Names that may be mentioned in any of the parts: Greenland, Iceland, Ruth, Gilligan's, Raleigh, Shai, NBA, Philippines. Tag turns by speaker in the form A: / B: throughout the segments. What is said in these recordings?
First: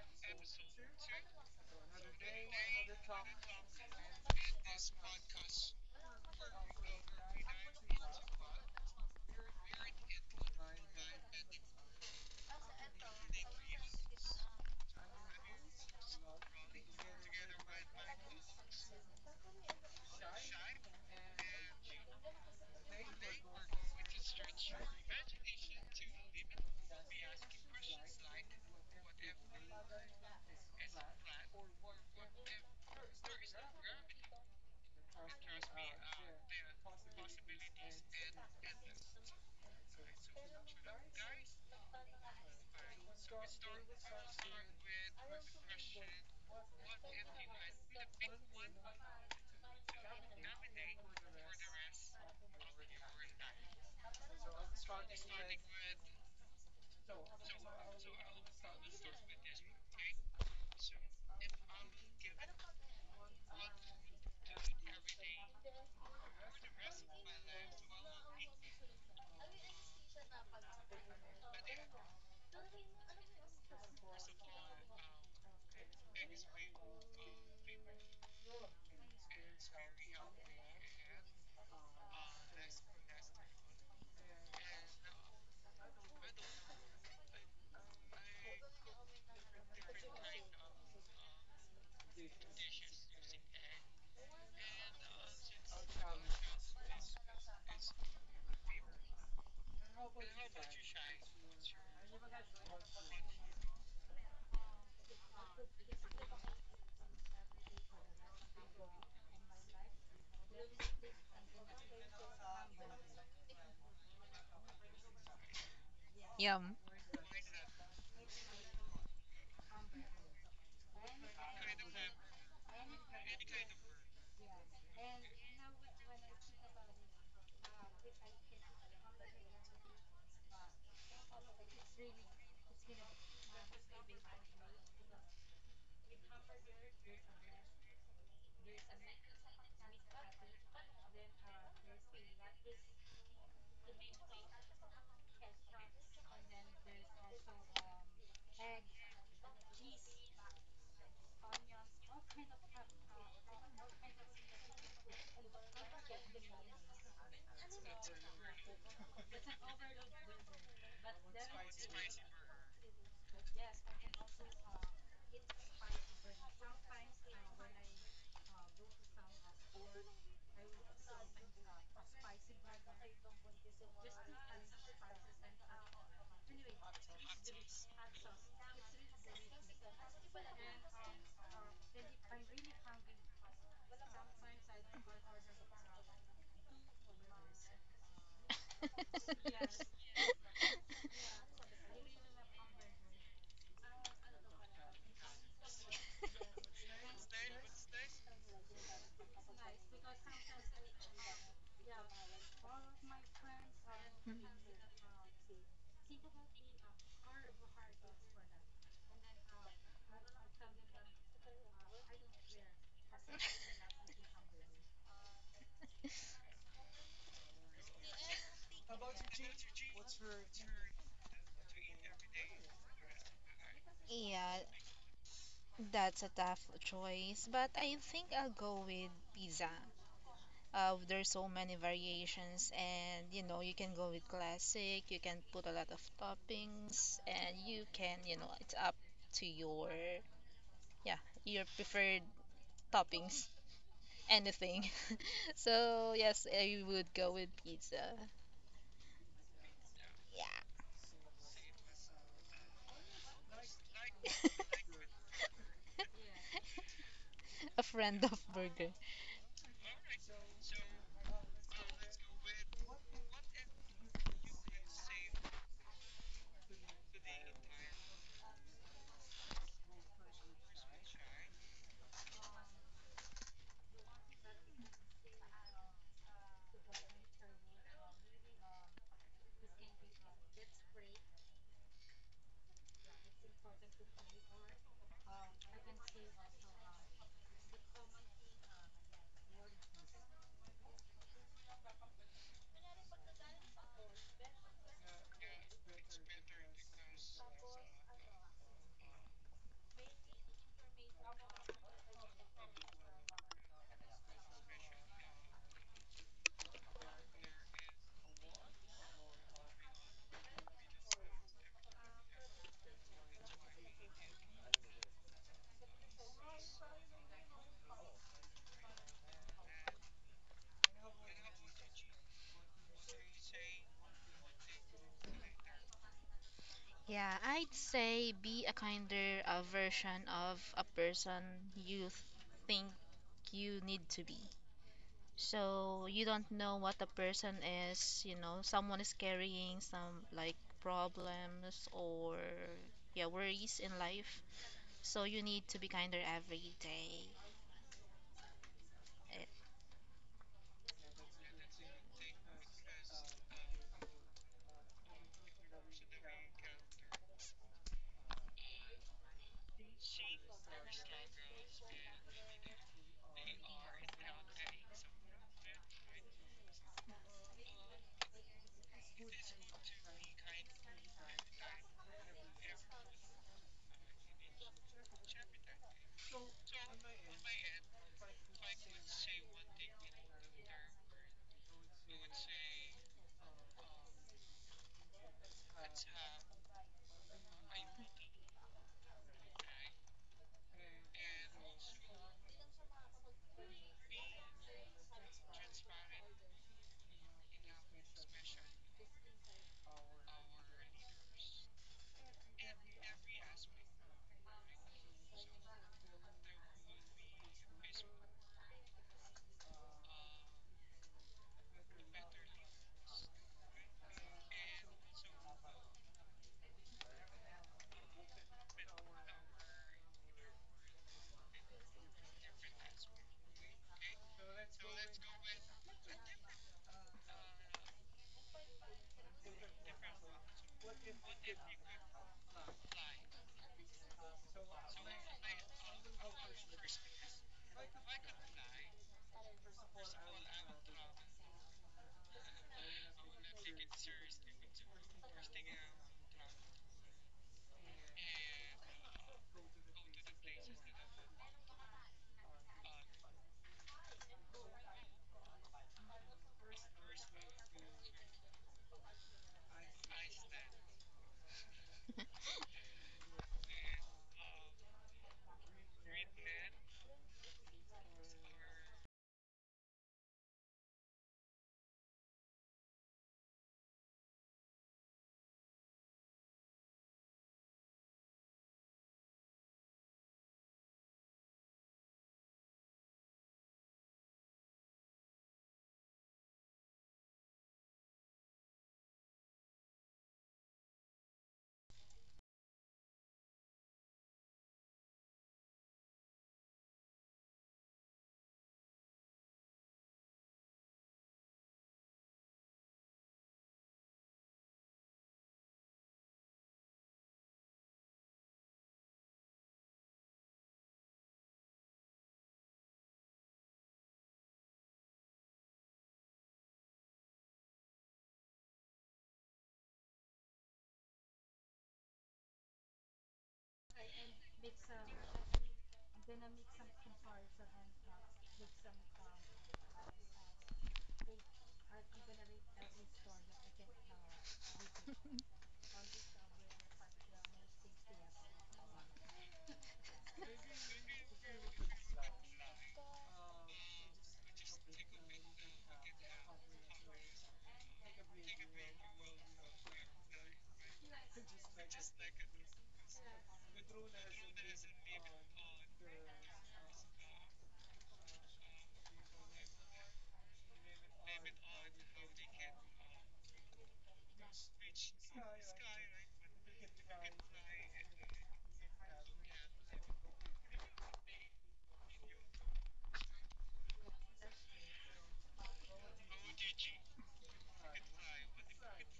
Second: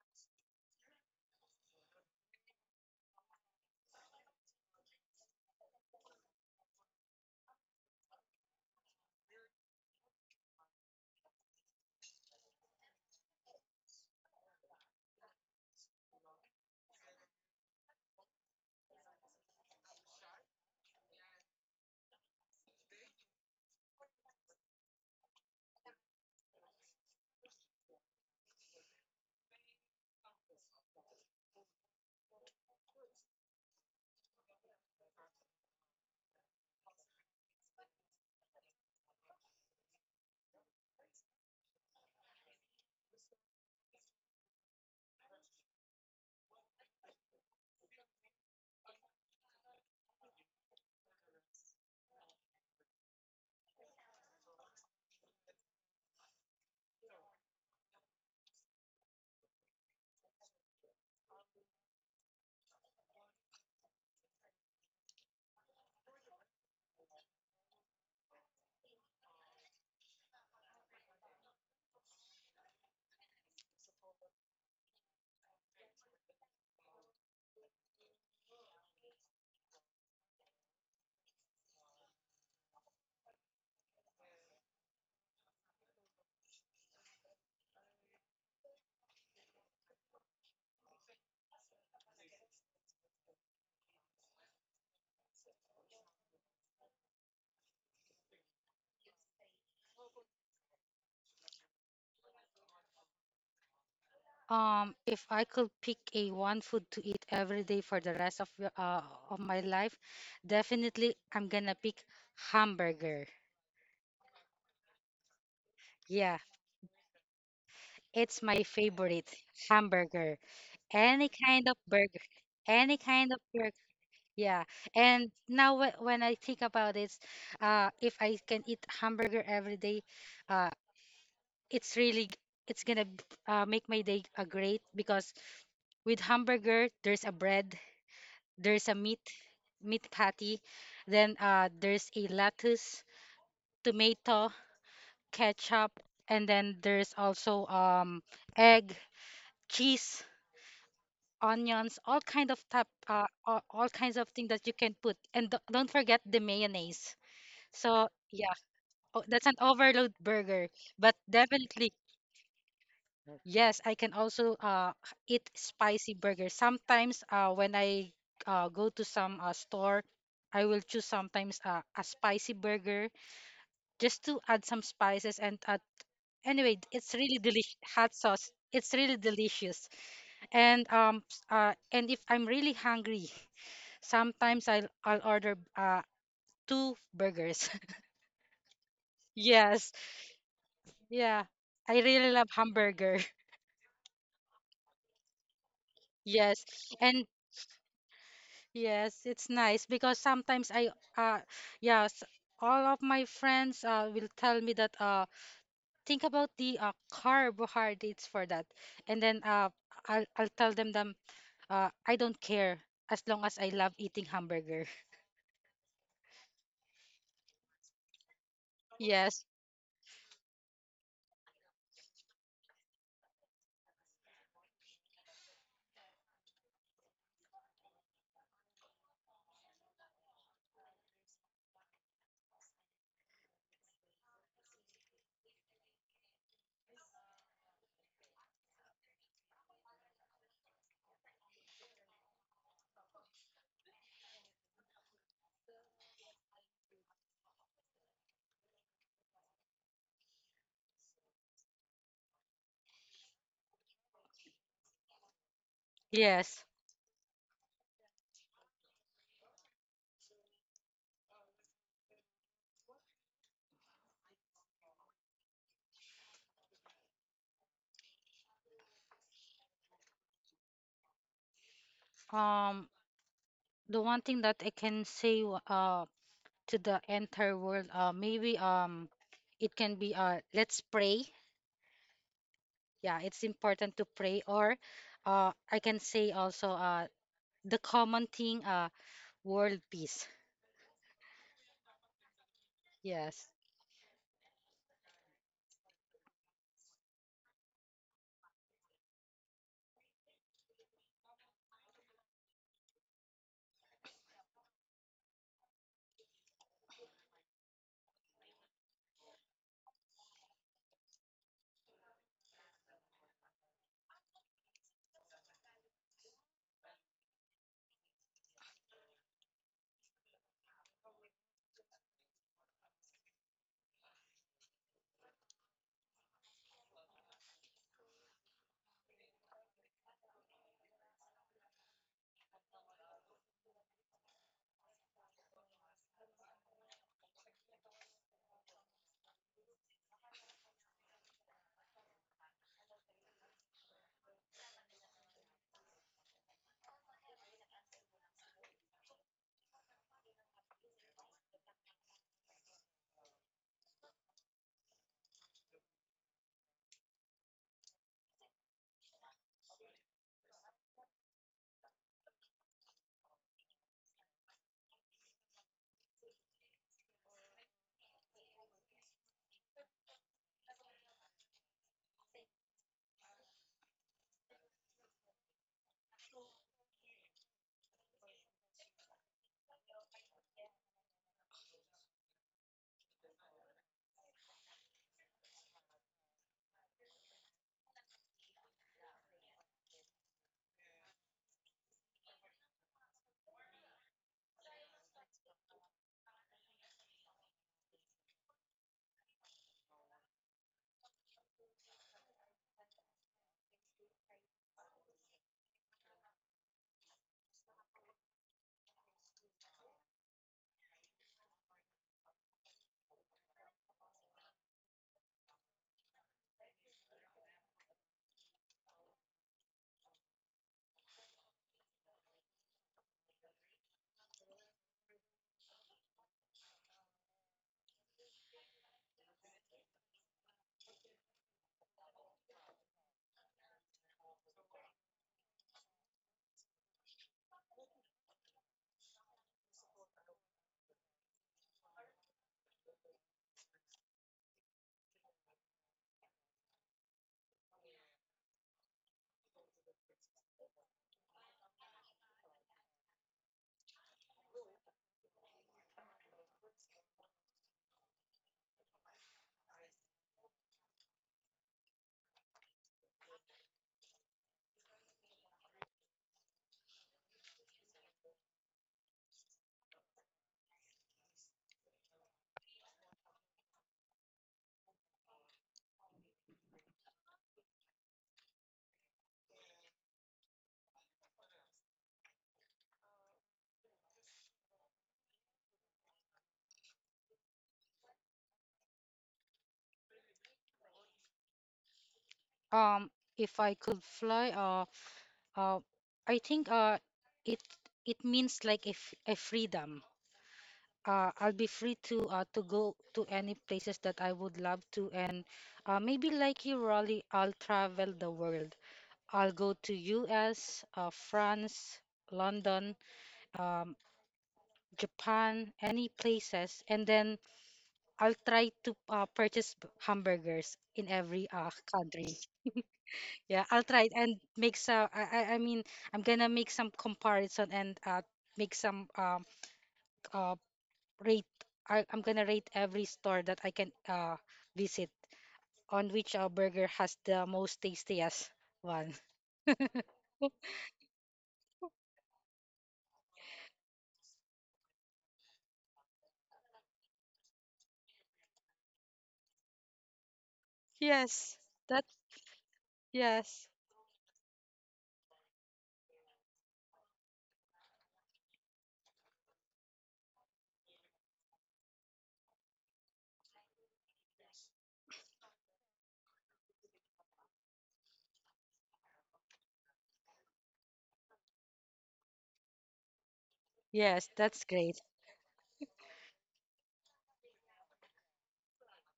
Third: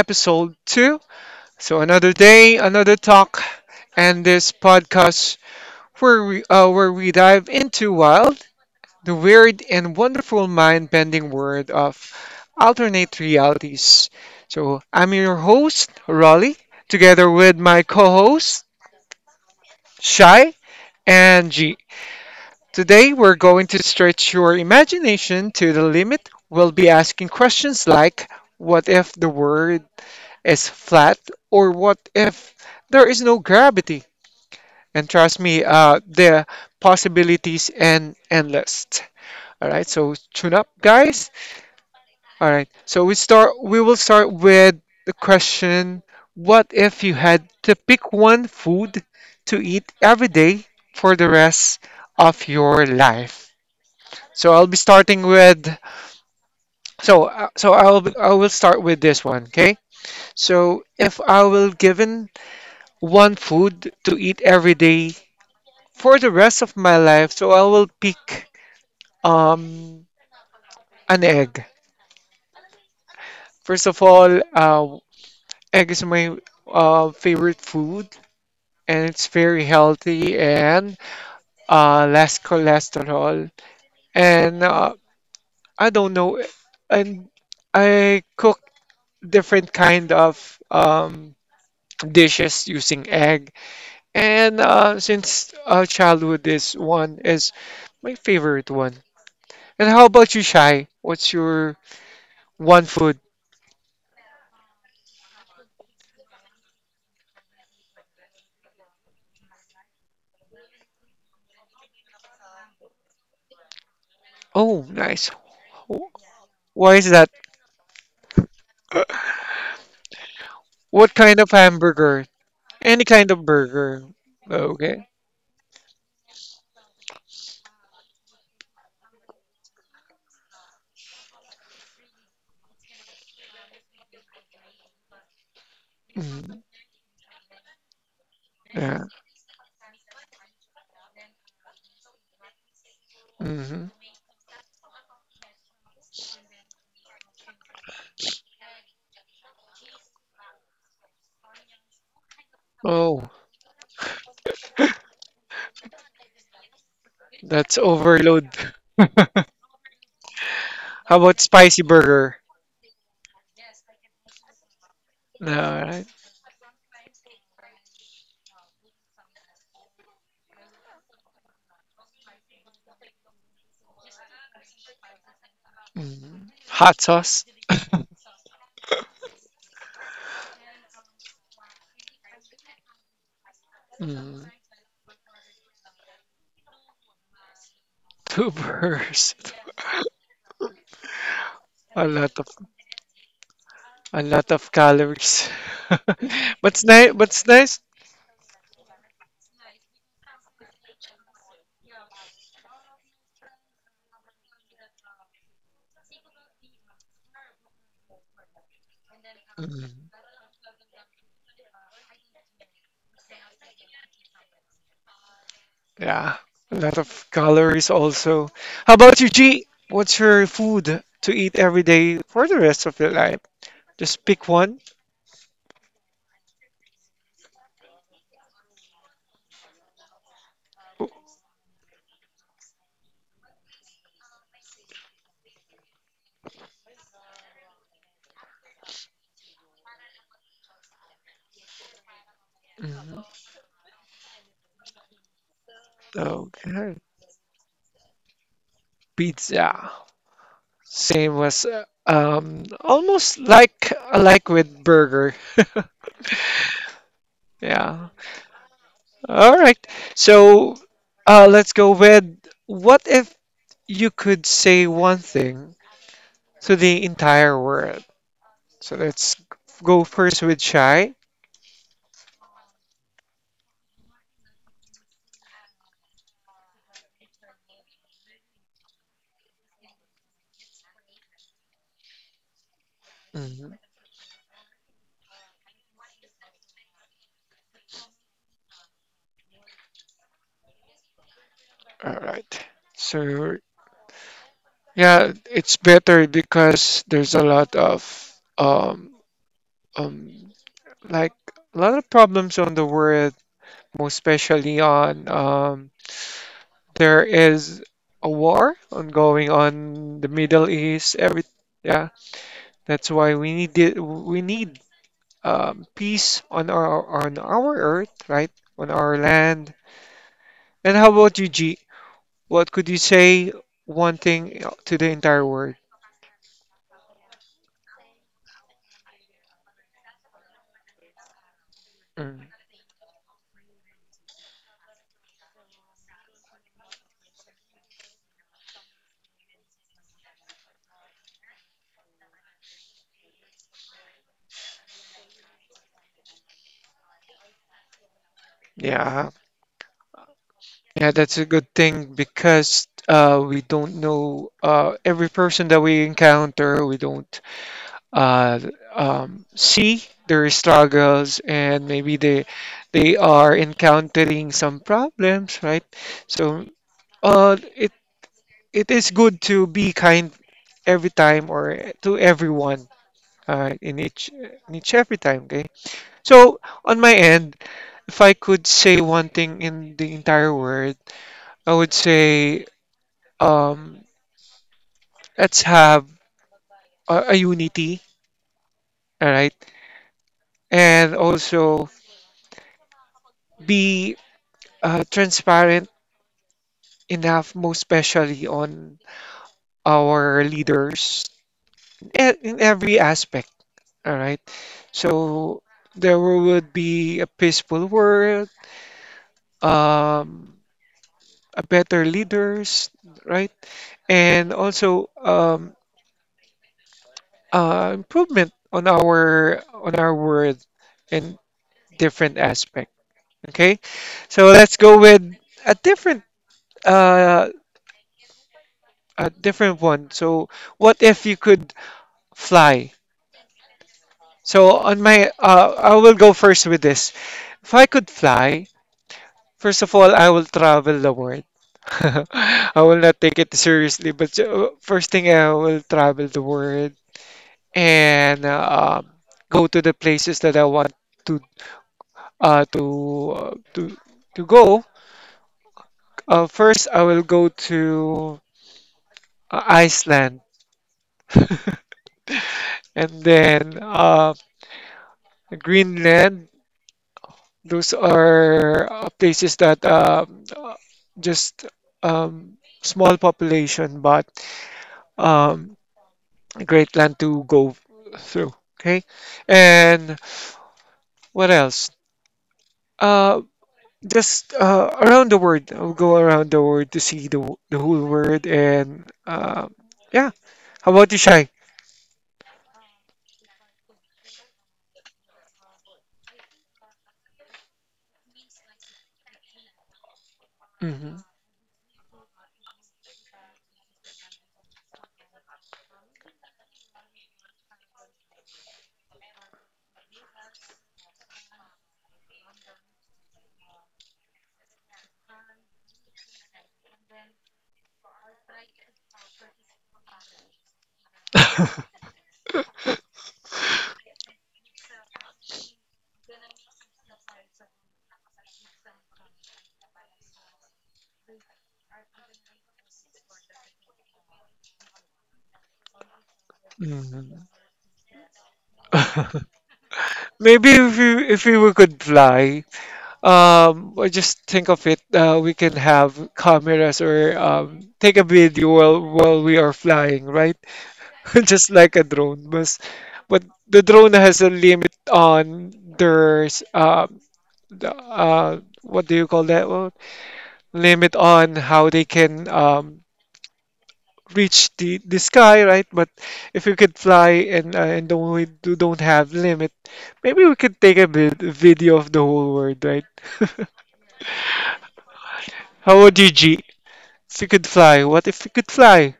A: Episode 2. So another day, another talk, and this podcast where we dive into wild, the weird and wonderful mind-bending world of alternate realities. So I'm your host, Raleigh, together with my co-host, Shai and G. Today we're going to stretch your imagination to the limit. We'll be asking questions like what if the world is flat or what if there is no gravity? And trust me, the possibilities and endless. All right, so tune up, guys. All right, so we will start with the question: what if you had to pick one food to eat every day for the rest of your life? So I'll be starting with. So I will start with this one. Okay. So if I will given one food to eat every day for the rest of my life. So I will pick um an egg. First of all, egg is my favorite food, and it's very healthy and less cholesterol. And I don't know, and I cook different kind of dishes using egg. And since childhood, this one is my favorite one. And how about you, Shai? What's your one food?
B: If I could pick a one food to eat every day for the rest of of my life, definitely I'm gonna pick hamburger.
A: Oh, nice. Wh-
B: Yeah,
A: Why is that?
B: it's my favorite hamburger.
A: What
B: Any
A: kind of
B: kind of burger,
A: hamburger?
B: any
A: Any kind
B: kind of
A: of
B: burger.
A: burger.
B: Yeah,
A: Okay.
B: and now when I think about it, if I can eat hamburger every day, uh, it's really g- it's gonna make my day great because with
A: Mhm.
B: hamburger there's a bread, there's a
A: Yeah.
B: meat patty, then there's a lettuce,
A: Hmm.
B: tomato, ketchup, and then there's also egg, cheese, onions,
A: Oh,
B: all kinds of thing that you can put, and don't forget the mayonnaise.
A: that's
B: So
A: overload.
B: yeah, that's an overload burger, but
A: How about spicy
B: definitely.
A: burger?
B: Yes, I can also eat
A: Alright.
B: spicy burgers. Sometimes when I go to some store, I will choose sometimes a spicy burger just to add some spices and
A: Mhm.
B: anyway,
A: Hot
B: it's really
A: sauce.
B: delicious hot sauce. It's really delicious. And and if I'm really hungry,
A: Mhm.
B: sometimes I'll order two burgers.
A: Two burgers.
B: Yes. Yeah. I
A: A
B: really
A: lot of
B: love hamburger.
A: a lot of calories.
B: Yes.
A: What's nice?
B: And
A: What's nice?
B: yes, it's nice because sometimes uh, yes, all of my friends will tell me that think about the carbohydrates for that, and then
A: Mm-hmm.
B: I'll tell them I don't care as long as I love eating hamburger.
A: Yeah, a lot of calories also. How about you,
B: Yes,
A: G? What's your food to eat every day for the rest of your life? Just pick
C: Yeah,
A: one.
C: that's a tough choice, but I think I'll go with pizza. There's so many variations, and you know, you can go with classic, you can put a lot of toppings, and you can, you know, it's up to your, yeah, your preferred
A: Mhm.
C: toppings, anything. So, yes, I
A: Okay,
C: would go with pizza.
A: pizza.
C: Yeah.
A: Same as almost like with burger.
B: yes.
C: A
A: Yeah.
C: friend of burger.
A: All right. So let's go with what if you could say one thing to the entire world? So let's go first with Chai.
B: Um, the one thing that I can say to the entire world maybe it can be, let's pray. Yeah, it's important to pray, or I can say also the common thing, world peace.
A: All right.
B: Yes.
A: So yeah, it's better because there's a lot of um um like a lot of problems on the world, most especially on there is a war ongoing on the Middle East. Every Yeah, that's why we need peace on our earth, right? On our land. And how about you, G? What could you say one thing to the entire world?
C: Yeah, I'd say be a kinder version of a person you th-
A: Mm.
C: think you need to be. So you don't know what a person is, you know, someone is carrying some like problems or yeah, worries in life. So you need to be kinder every day.
A: Yeah,
C: Eh,
A: yeah, that's a good thing because we don't know, every person that we encounter, we don't uh, see their struggles, and maybe they are encountering some problems, right? So uh, it it is good to be kind every time or to everyone, in each every time. Okay. So on my end, if I could say one thing in the entire world, I would say, um, let's have a unity, all right, and also be transparent enough, most especially on our leaders, in every aspect, all right. So there would be a peaceful world, um, a better leaders, right, and also improvement on our world in different aspects. Okay, so let's go with a different uh one. So what if you could fly? So on my I will go first with this. If I could fly, first of all, I will travel the world. I will not take it seriously, but first thing I will travel the world and go to the places that I want to uh to uh, to to go. First, I will go to Iceland. And then Greenland. Those are places that just small population, but um, a great land to go through. Okay. And what else? Uh, just around the world. I'll go around the world to see the whole world. And yeah, how about you, Shai?
B: um if I could fly, uh I think it, it means like a, a freedom.
A: Hmm.
B: I'll be free to go to any places that I would love to, and maybe like you, Raleigh, I'll travel the world. I'll go to US, France, London, um Japan, any places, and then I'll try to purchase hamburgers in every country. Yeah, I'll try it and make some. I mean, I'm gonna make some comparison and make some uh, rate. I'm gonna rate every store that I can visit, on which burger has
A: Hmm.
B: the most tastiest one.
A: Maybe if we could fly, or just think of it. We can have cameras or take a video while we are flying, right?
B: Yes,
A: Just like a
B: that's
A: drone, but
B: yes.
A: the drone has a limit on their s- um what do you call that? Well, limit on how they can reach the sky, right? But if we could fly and and don't don't have limit, maybe we could take a video of the whole world, right?
B: Yes, that's great.
A: How would you, G? If you could fly, what if you could fly?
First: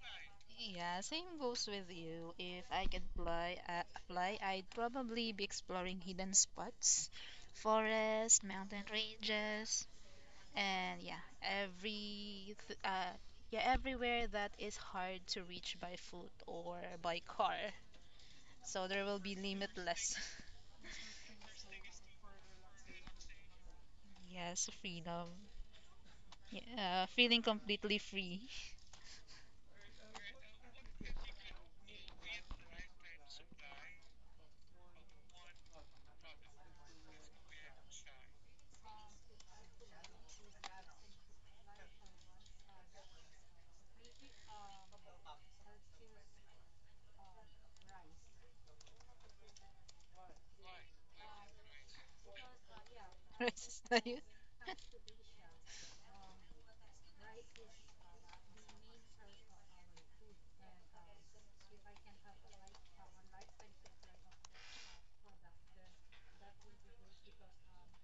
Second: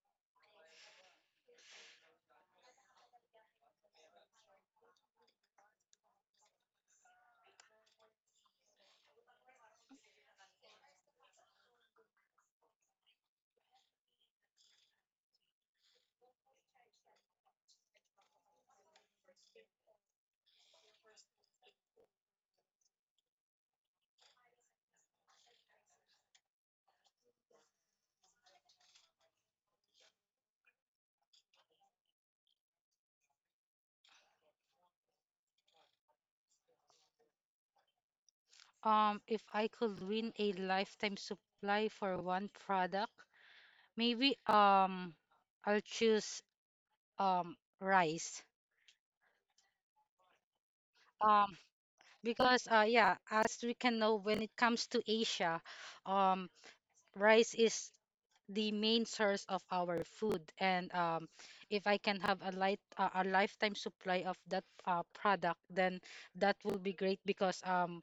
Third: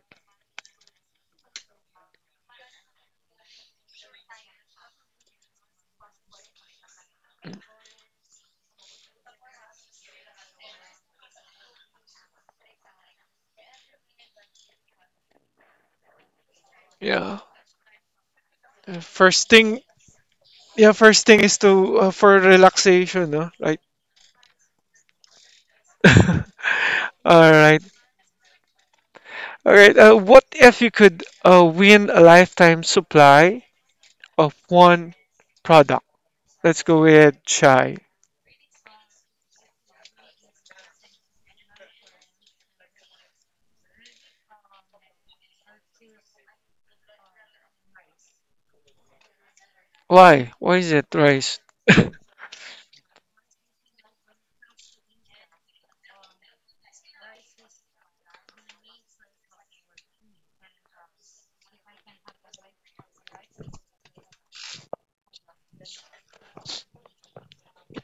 C: yeah, same goes with you. If I could fly, fly, I'd probably be exploring hidden spots, forests, mountain ranges, and yeah, yeah everywhere that is hard to reach by foot or by
A: Yeah.
C: car. So there will be
A: First thing,
C: limitless.
A: yeah, first thing is to for relaxation, no? Right.
C: Yes, freedom.
A: All
C: Yeah, feeling
A: right.
C: completely free.
A: All right. What if you could win a lifetime supply of one product? Let's go with chai.
B: If I could win a lifetime supply for one product, maybe I'll choose rice.
A: Why? Why is it
B: Um
A: rice?
B: because yeah, as we
C: Rises
B: can
C: to
B: know,
C: you.
B: when it comes to Asia, um rice is the main source of our food, and if I can have a light a lifetime supply of that product, then that will be great, because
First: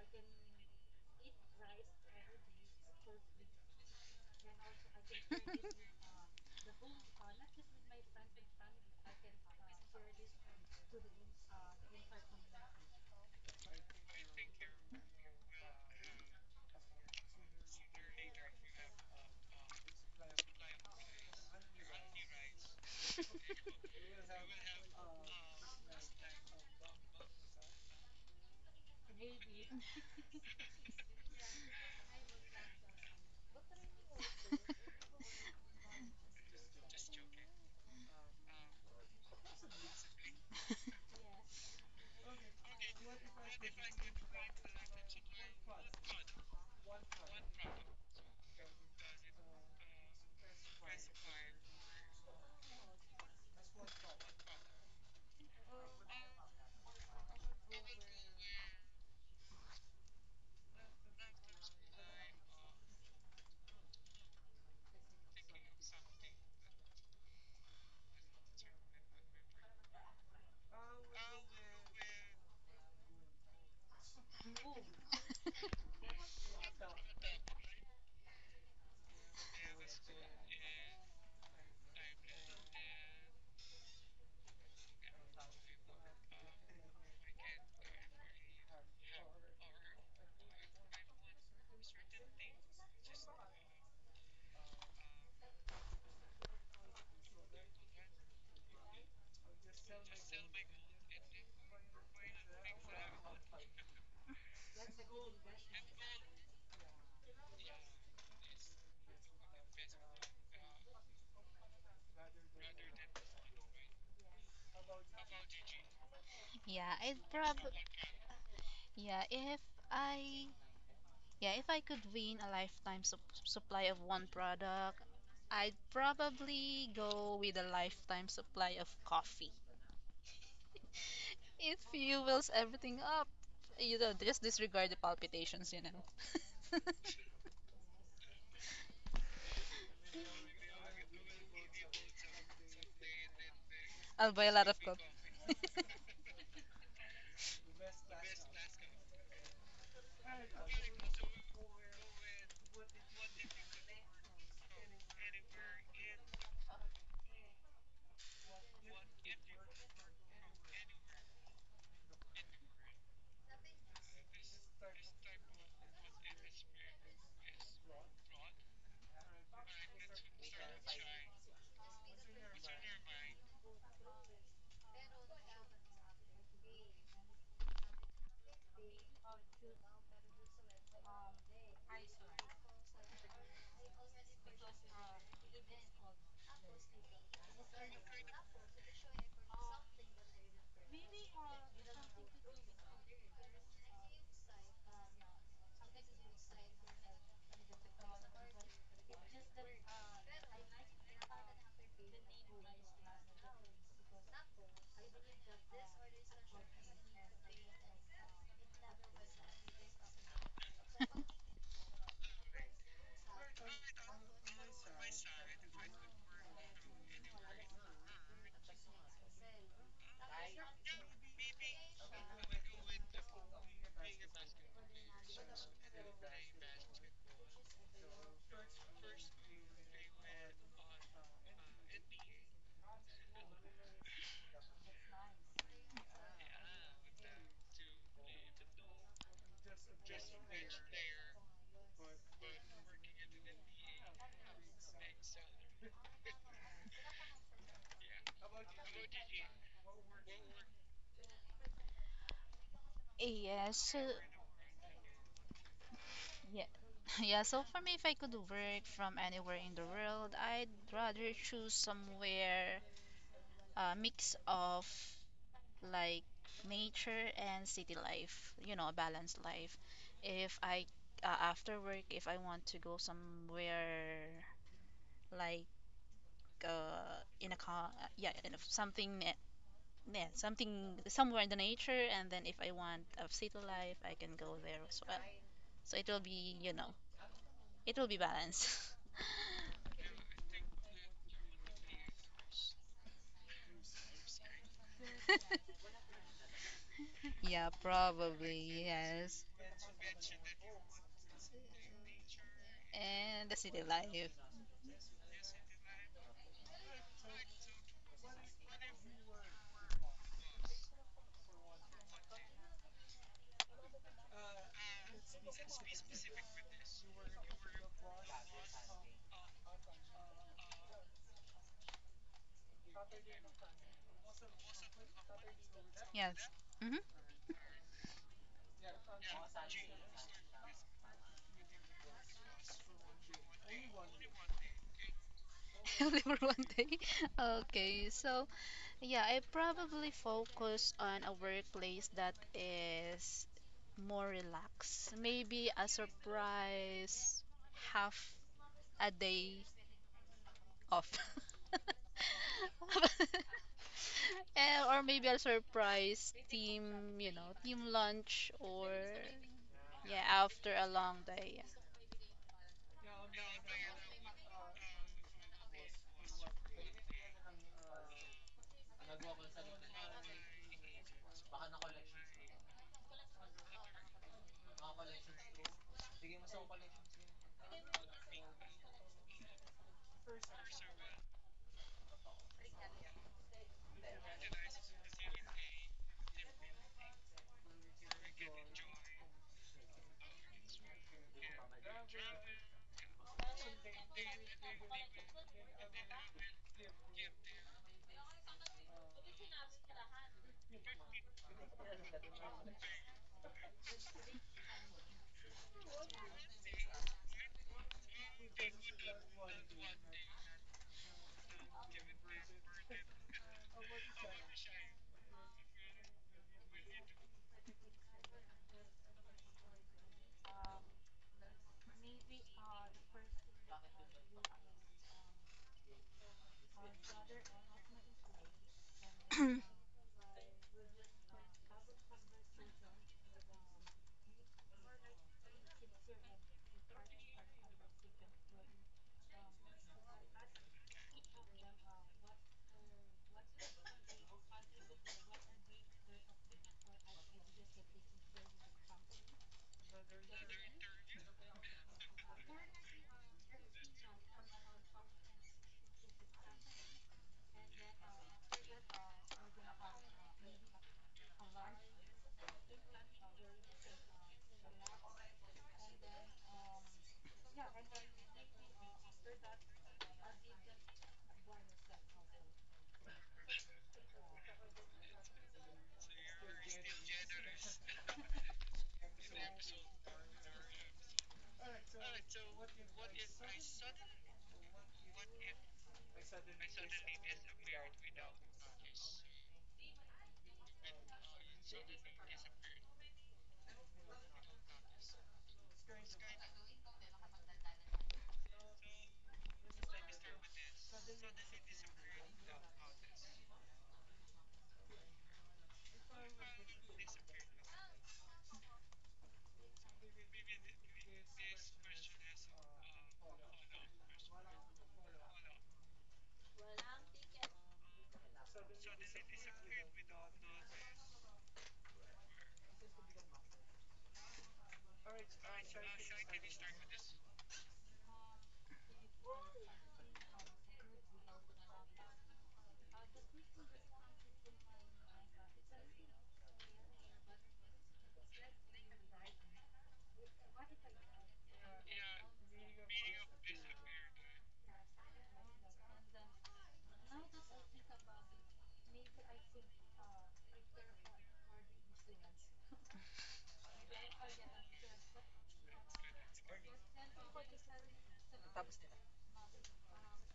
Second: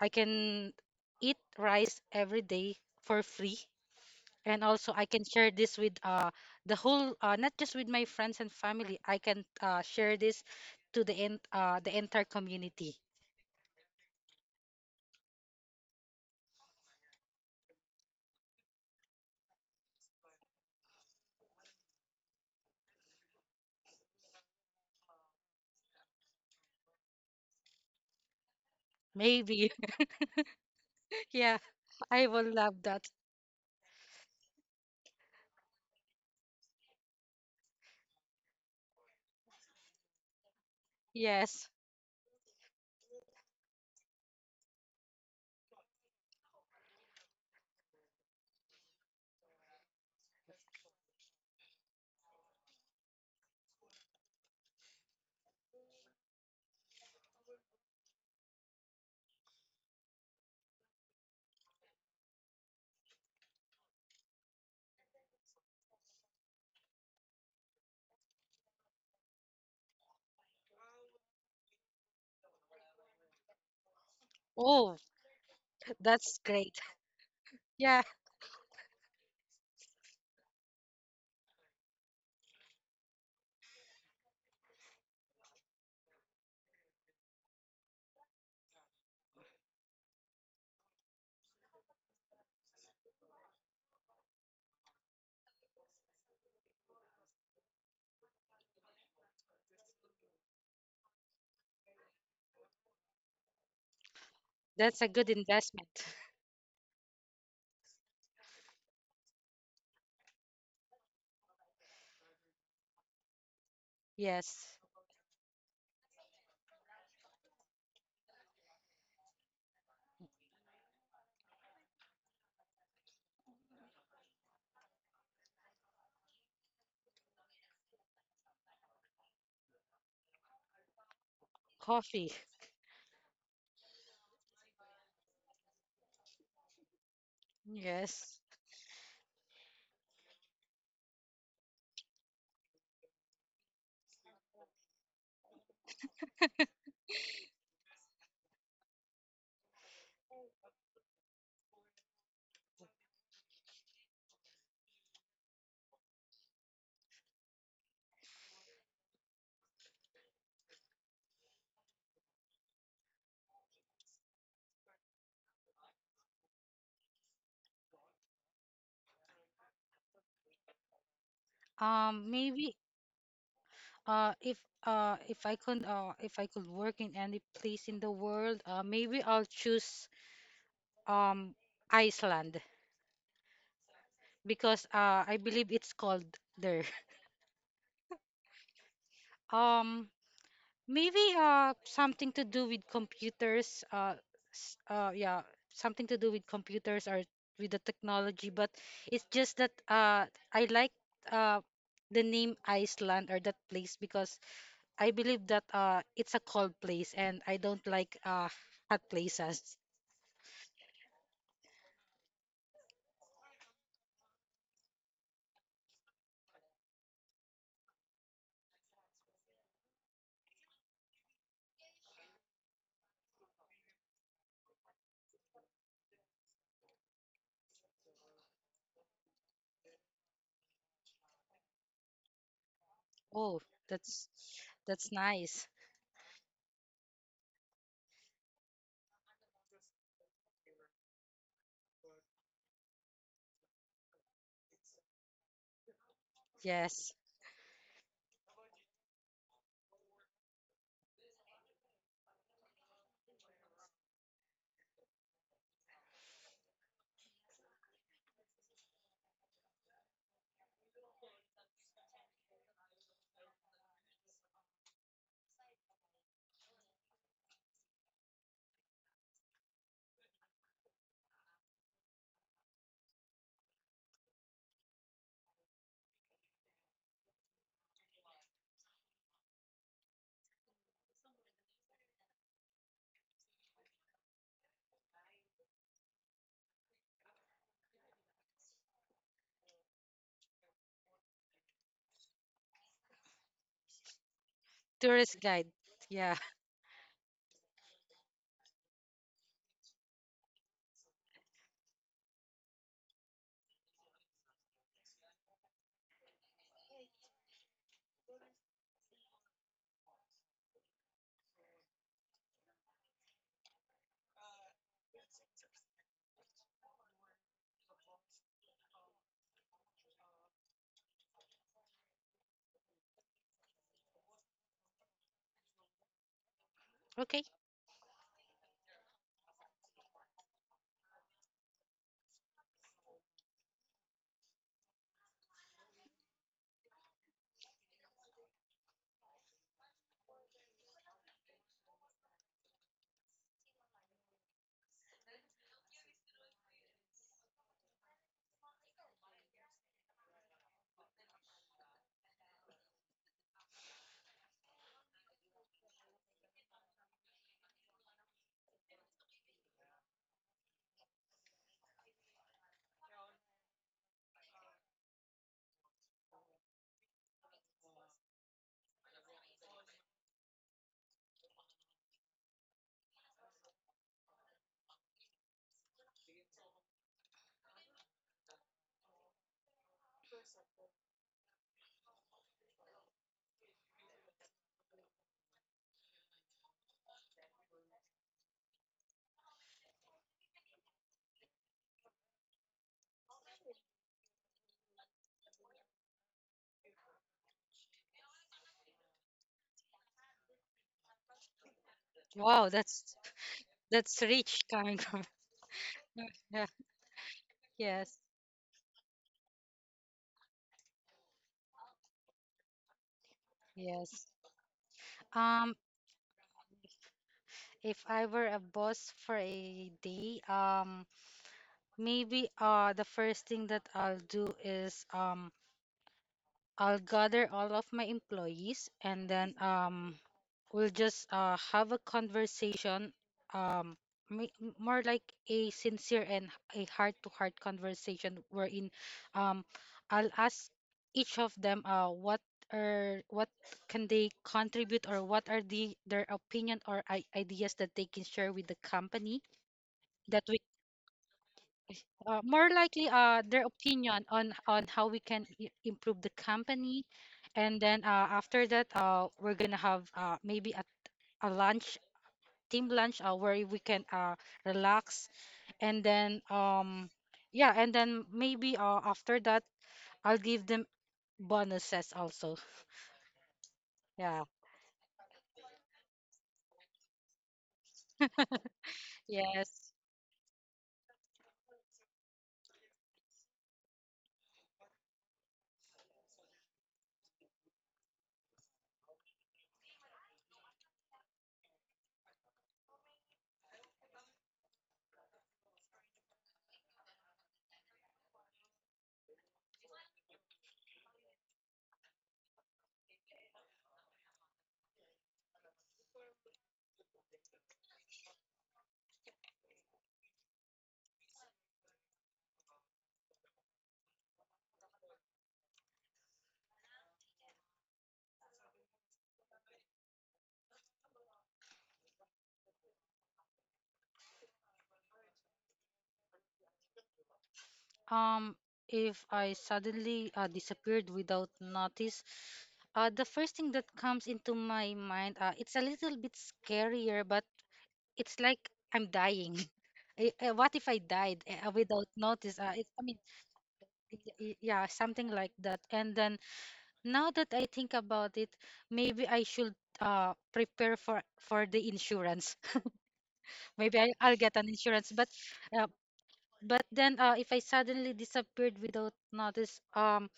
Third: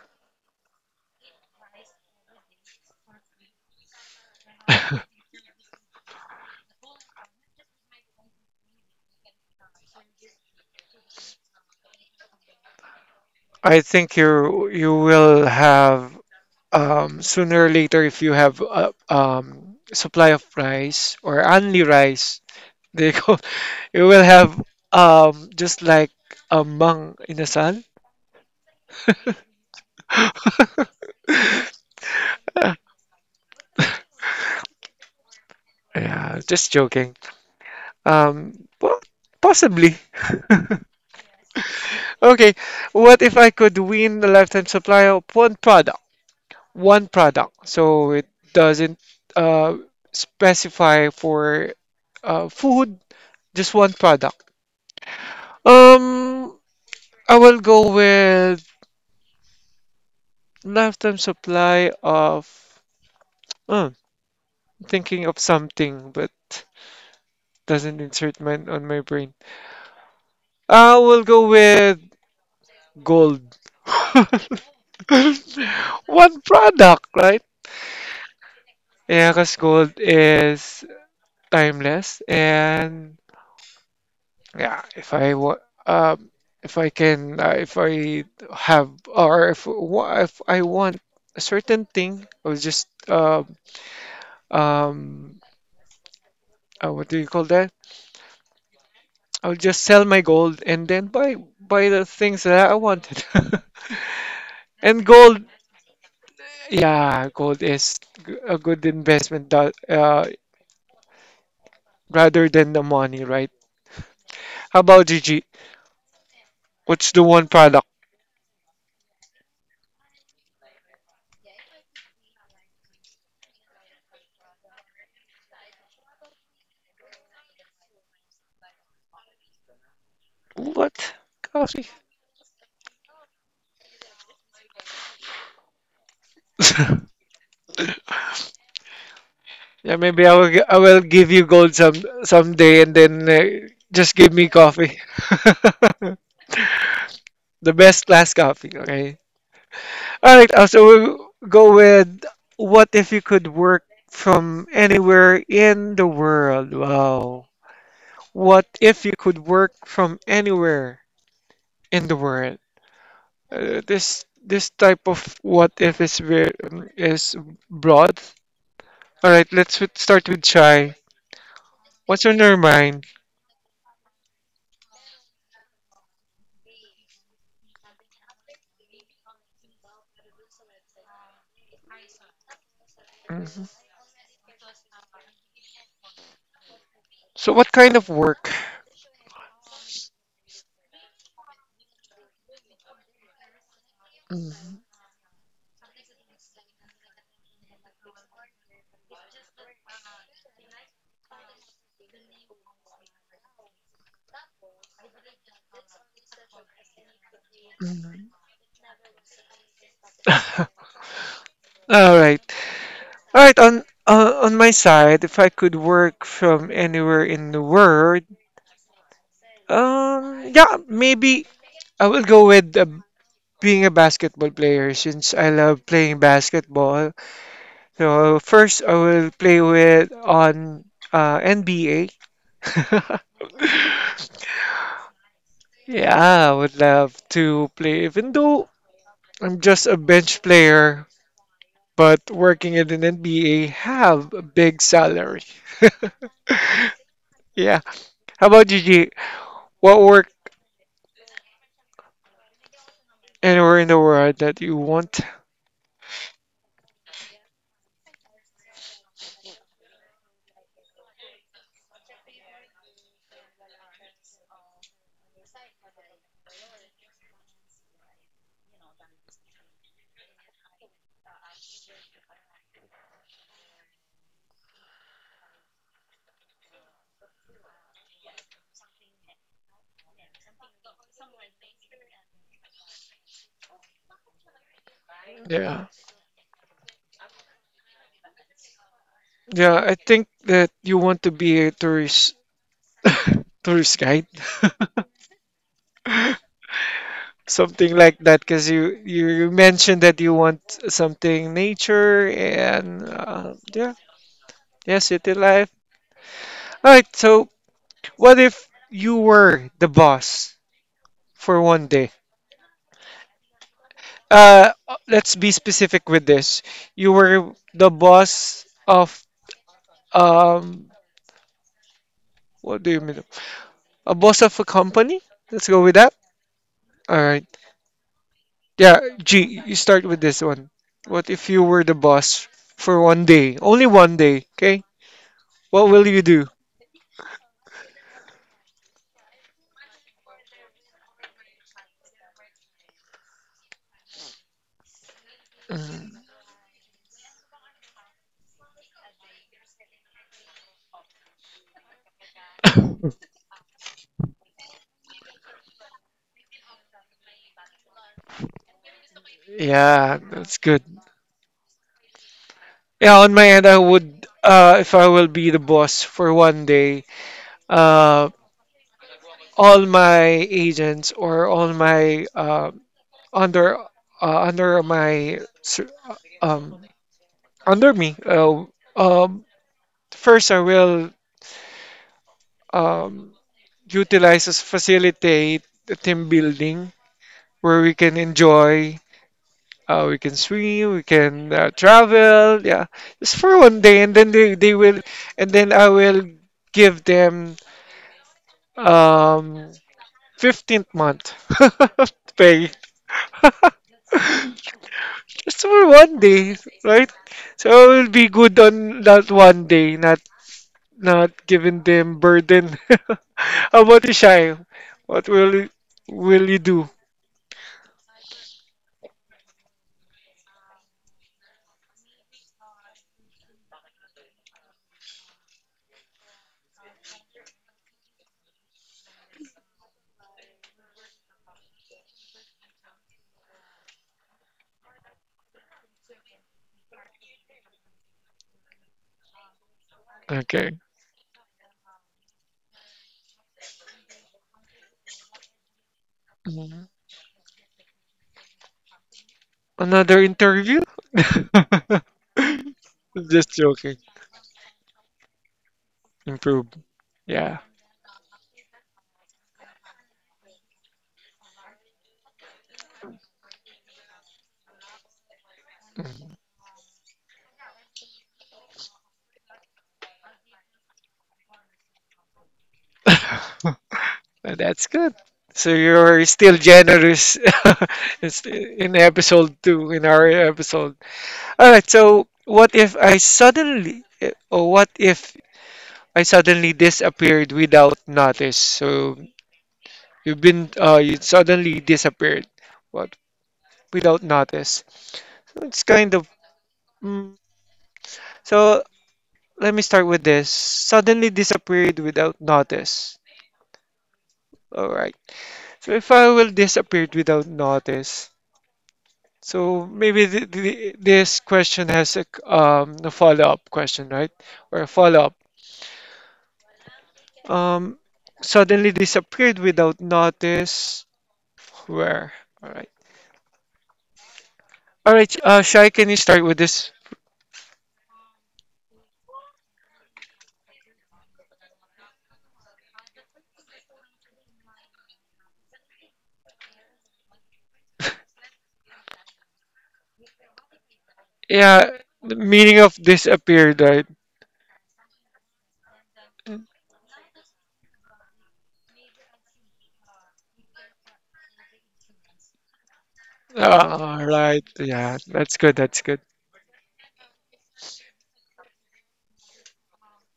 B: I can eat rice every day for free, and also I can share this with the whole, not just with my friends and family, I can share this to the end the entire community.
A: I think you will have, sooner or later if you have a, supply of rice or only rice, they go, you will have just like a mung in the sun.
B: Maybe. Yeah, I will love that.
A: Yeah, just joking. Well, possibly.
B: Yes.
A: Okay, what if I could win the lifetime supply of one product? One product. So it doesn't uh specify for food, just one product. Um, I will go with lifetime supply of. Uh, thinking of something, but doesn't insert mine on my brain. I will go with gold.
B: Oh, that's
A: One
B: great.
A: product, right?
B: Yeah,
A: Yeah, because gold is timeless, and yeah, um, if I can, if I have, or if I want a certain thing, I will just um, what do you call that? I will just sell my gold and then buy the things that I wanted.
B: that's
A: And
B: a good
A: gold
B: investment.
A: Yeah, gold is a good investment rather than the money, right?
B: Yes.
A: How about Gigi?
C: Yeah,
A: What's
C: I'd
A: the one
C: probably
A: product?
C: yeah if I Yeah, if I could win a lifetime supply of one product, I'd probably go with a lifetime supply of coffee.
A: What?
C: It
A: Coffee.
B: Coffee.
C: fuels everything up. You know, just disregard the palpitations, you know.
B: Yes.
A: Yeah, maybe I will give you gold someday and then just
C: I'll
A: give
C: buy
A: me
C: a lot of
A: coffee.
C: coffee.
A: The best class coffee, okay? All right, so we'll go with what if you could work from anywhere in the world? Wow. What if you could work from anywhere in the world? This type of what if is very is broad. All right, let's start with Chai. What's on your
B: Maybe
A: mind?
B: uh if if I could work in any place in the world, maybe I'll choose um Iceland,
A: Mhm.
B: because I believe it's called there.
A: So, what kind of work?
B: Um, Maybe something to do with computers.
A: Mhm.
B: Yeah, something to do with computers or with the technology. But it's just that I like uh the name Iceland or that place because I believe that it's a cold place and I don't like
A: Mhm.
B: hot places.
A: All right, all right. On my side, if I could work from anywhere in the world, yeah, maybe I will go with being a basketball player since I love playing basketball. So first, I will play with on NBA.
B: Oh, that's that's nice.
A: Yeah, I would love to play, even though I'm just a bench player, but working at an NBA have a big salary.
B: Yes,
A: Yeah. How about you, G? What work
C: Yeah,
A: anywhere in the
C: so
A: world that you want?
C: yeah. Yeah, so for me, if I could work from anywhere in the world, I'd rather choose somewhere a mix of like nature and city life, you know, a balanced life. If I after work, if I want to go somewhere like in a car, yeah, in a, something, ne- yeah, something somewhere in the nature, and then if I want a city life, I can go there as well.
A: Yeah.
C: So it will be, you know, it will be balanced.
A: Yeah, I think that you want to be a tourist, tourist guide,
B: tourist guide. Yeah.
C: Yeah,
A: something like that, because
C: probably
A: you
C: yes,
A: you mentioned that you want something nature and
C: and the city
A: yeah,
C: life,
A: yeah, city life. All right, so what if you were the boss for one day? Uh, let's be specific with this. You were the boss of um, what do you mean? A boss of a company? Let's go with that.
C: yes. Mm-hmm.
A: All
B: Okay.
A: right. Yeah, G, you start with this one. What if you were the boss for one day? Only one day, okay? What will you
C: Only for
A: do?
C: one day. Okay, so yeah, I probably focus on a workplace that is more relaxed. Maybe a
A: Mm,
C: surprise, half a day off. Eh, or maybe a surprise team, you know, team lunch or
A: yeah,
C: yeah,
A: that's
C: after
A: good.
C: a long day.
A: Yeah, on my end, I would, if I will be the boss for one day, uh, all my agents or all my under uh, under my sur- um, under me. Um, first, I will um, utilize as facilitate the team building where we can enjoy. We can swim, we can travel, yeah, just for one day, and then they will, and then I will give them um 15th month
B: Wow,
A: pay.
B: that's rich coming from.
A: Just for one day,
B: Yeah,
A: right? So I will
B: yes,
A: be good on that one day, not giving them burden. How about you,
B: yes.
A: Shai? What will you,
B: Um,
A: will you do?
B: if I were a boss for a day, maybe the first thing that I'll do is, I'll gather all of my employees, and then we'll just have a conversation, um more like a sincere and a heart-to-heart conversation, wherein um I'll ask
A: Okay.
B: each of them what are what can they contribute, or what are their opinion
A: Mhm.
B: or ideas that they can share with the company,
A: Another
B: that we
A: interview?
B: more likely
A: Just
B: their
A: joking.
B: opinion on how we can improve the
A: Improve.
B: company.
A: Yeah.
B: And then after that, we're gonna have maybe a lunch, team lunch, where we can relax. And
A: Uh,
B: then yeah, and then maybe after that, I'll give them bonuses also. Yeah,
A: that's good. So you're still generous. It's in episode
B: yes.
A: two, in our episode. All right. So what if I suddenly, or what if I suddenly disappeared without notice. So you've been you suddenly disappeared, what without notice. So it's kind of mm, so. Let me start with this. Suddenly disappeared without notice. All right. So if I will disappear without notice, so maybe th th this question has a follow-up question, right? Or a follow-up. Um, suddenly disappeared without notice. Where? All right. All right, Shai, can you start with this?
B: um if I suddenly disappeared without notice, the first thing that comes into my mind, it's a little bit scarier, but it's like I'm dying. What if I died,
A: Yeah,
B: without
A: the
B: notice?
A: meaning of
B: I mean,
A: disappeared, right?
B: yeah, something like that. And then now that I think about it, maybe I should prepare for the insurance. Maybe
A: All
B: I'll get
A: right,
B: an insurance.
A: yeah, that's good,
B: Uh,
A: that's good.
B: but then if I suddenly disappeared without notice,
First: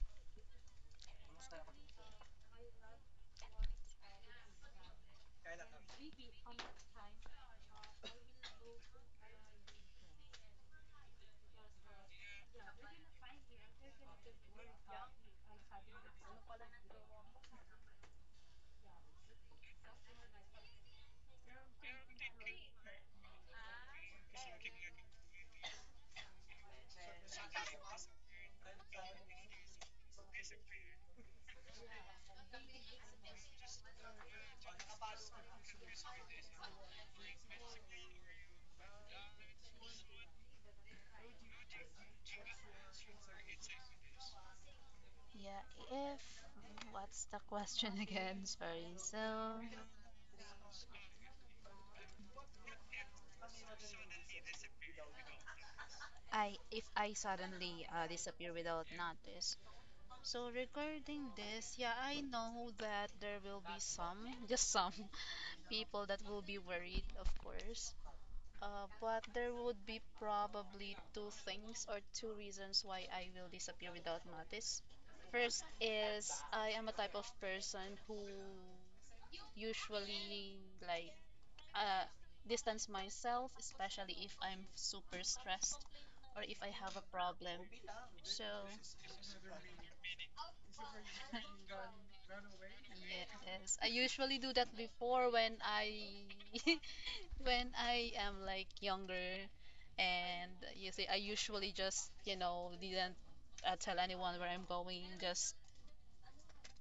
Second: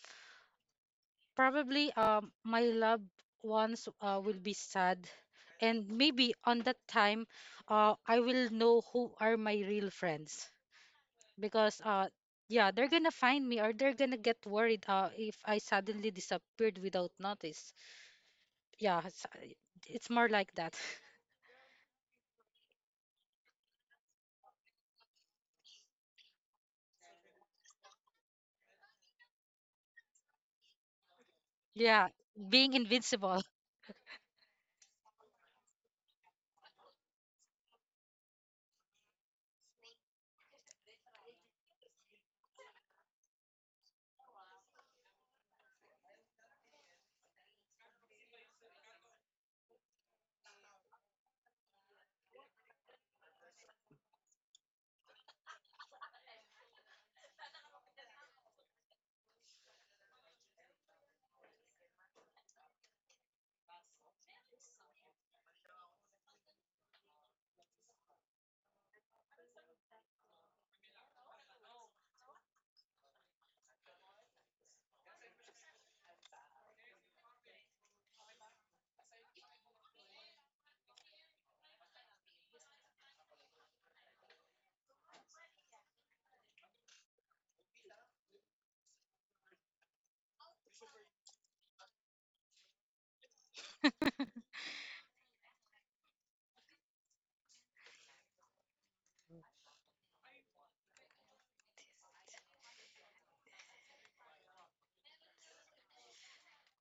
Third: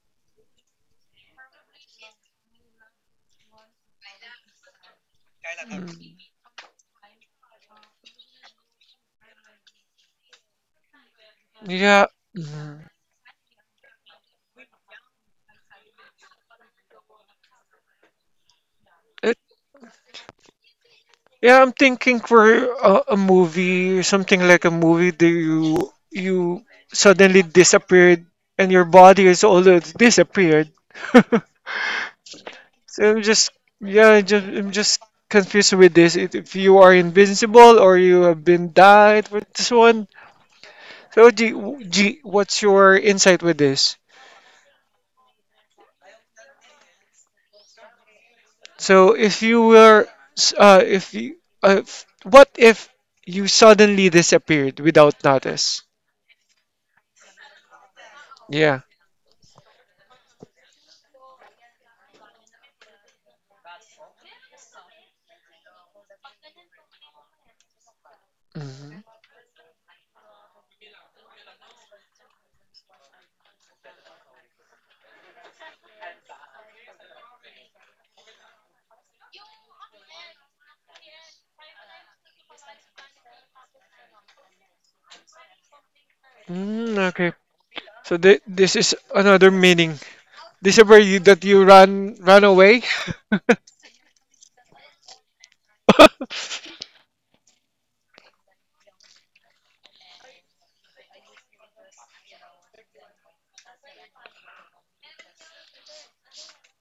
B: probably my loved ones will be sad. And
A: Mm,
B: maybe on that time, I will know who are my real friends, because
A: yeah,
B: yeah,
A: mm,
B: they're gonna find me, or they're gonna get worried if I suddenly disappeared without notice. Yeah,
A: it,
B: it's more like that.
A: yeah, I'm thinking for a movie, something like a movie that you suddenly disappeared and your body is already disappeared.
B: Yeah, being
A: So I'm
B: invincible.
A: just, yeah, I just, I'm just confused with this. If you are invincible or you have been died with this one. So, G, G, what's your insight with this?
C: Yeah. Yeah, if what's the question again? Sorry.
A: So,
C: So,
A: if you, f- what if you suddenly disappeared without notice?
C: I if I suddenly disappear
A: Yeah.
C: without notice, so regarding this, yeah, I know that there will be some, just some people that will be worried, of course.
A: Mhm.
C: But there would be probably two things or two reasons why I will disappear without notice. First is I am a type of person who usually like uh, distance myself, especially if I'm super stressed or if I have
A: Mm,
C: a
A: okay.
C: problem.
A: So th
C: So
A: this is another meaning. Disappear you that you run away.
C: yes, I usually do that before when I when I am like younger, and you see, I usually just you know didn't tell anyone where I'm going, just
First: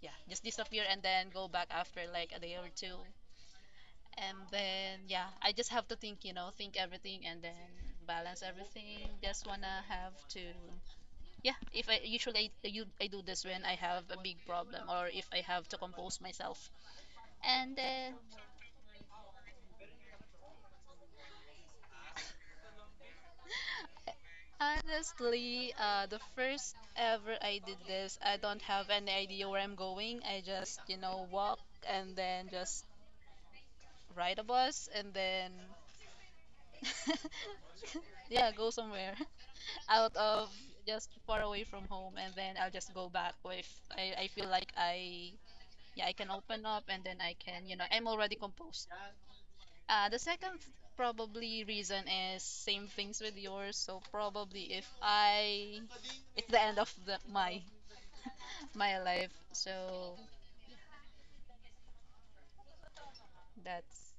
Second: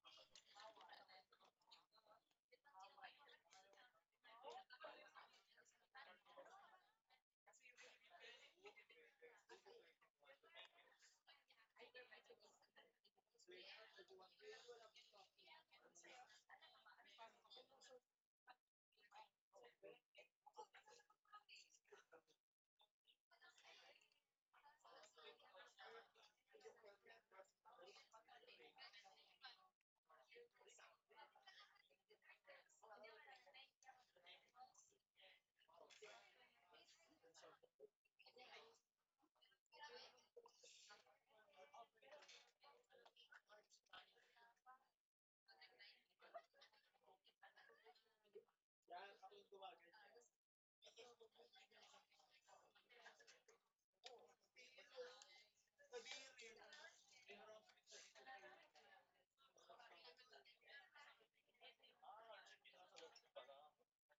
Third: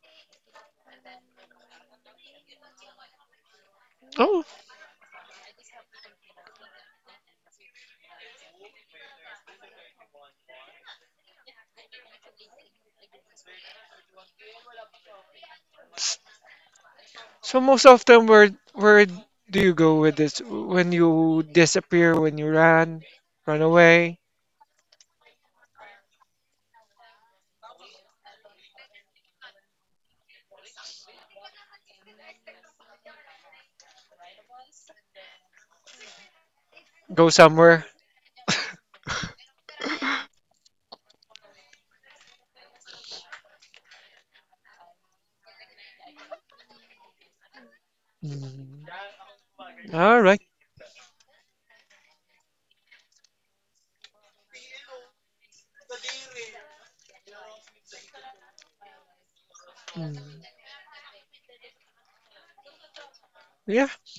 C: yeah, just disappear and then go back after like a day or two, and
A: Oh.
C: then yeah, I just have to think, you know, think everything and then balance everything. Just wanna have to yeah. If I usually I, you I do this when I have a big problem or if I have to compose myself.
A: So
C: And
A: most of
C: then,
A: them where do you go with this? When you disappear, when you run away,
C: honestly, the first ever I did this, I don't have any idea where I'm going. I just, you know, walk and then just ride a bus and then,
A: go somewhere.
C: yeah, go somewhere out of just far away from home and then I'll just go back if I, I feel like yeah, I can open up and then I can, you know, I'm already
A: Mm.
C: composed. The
A: All right.
C: second probably reason is same things with yours. So probably if I, it's the end of my my life. So
A: Mm. Yeah.
C: that's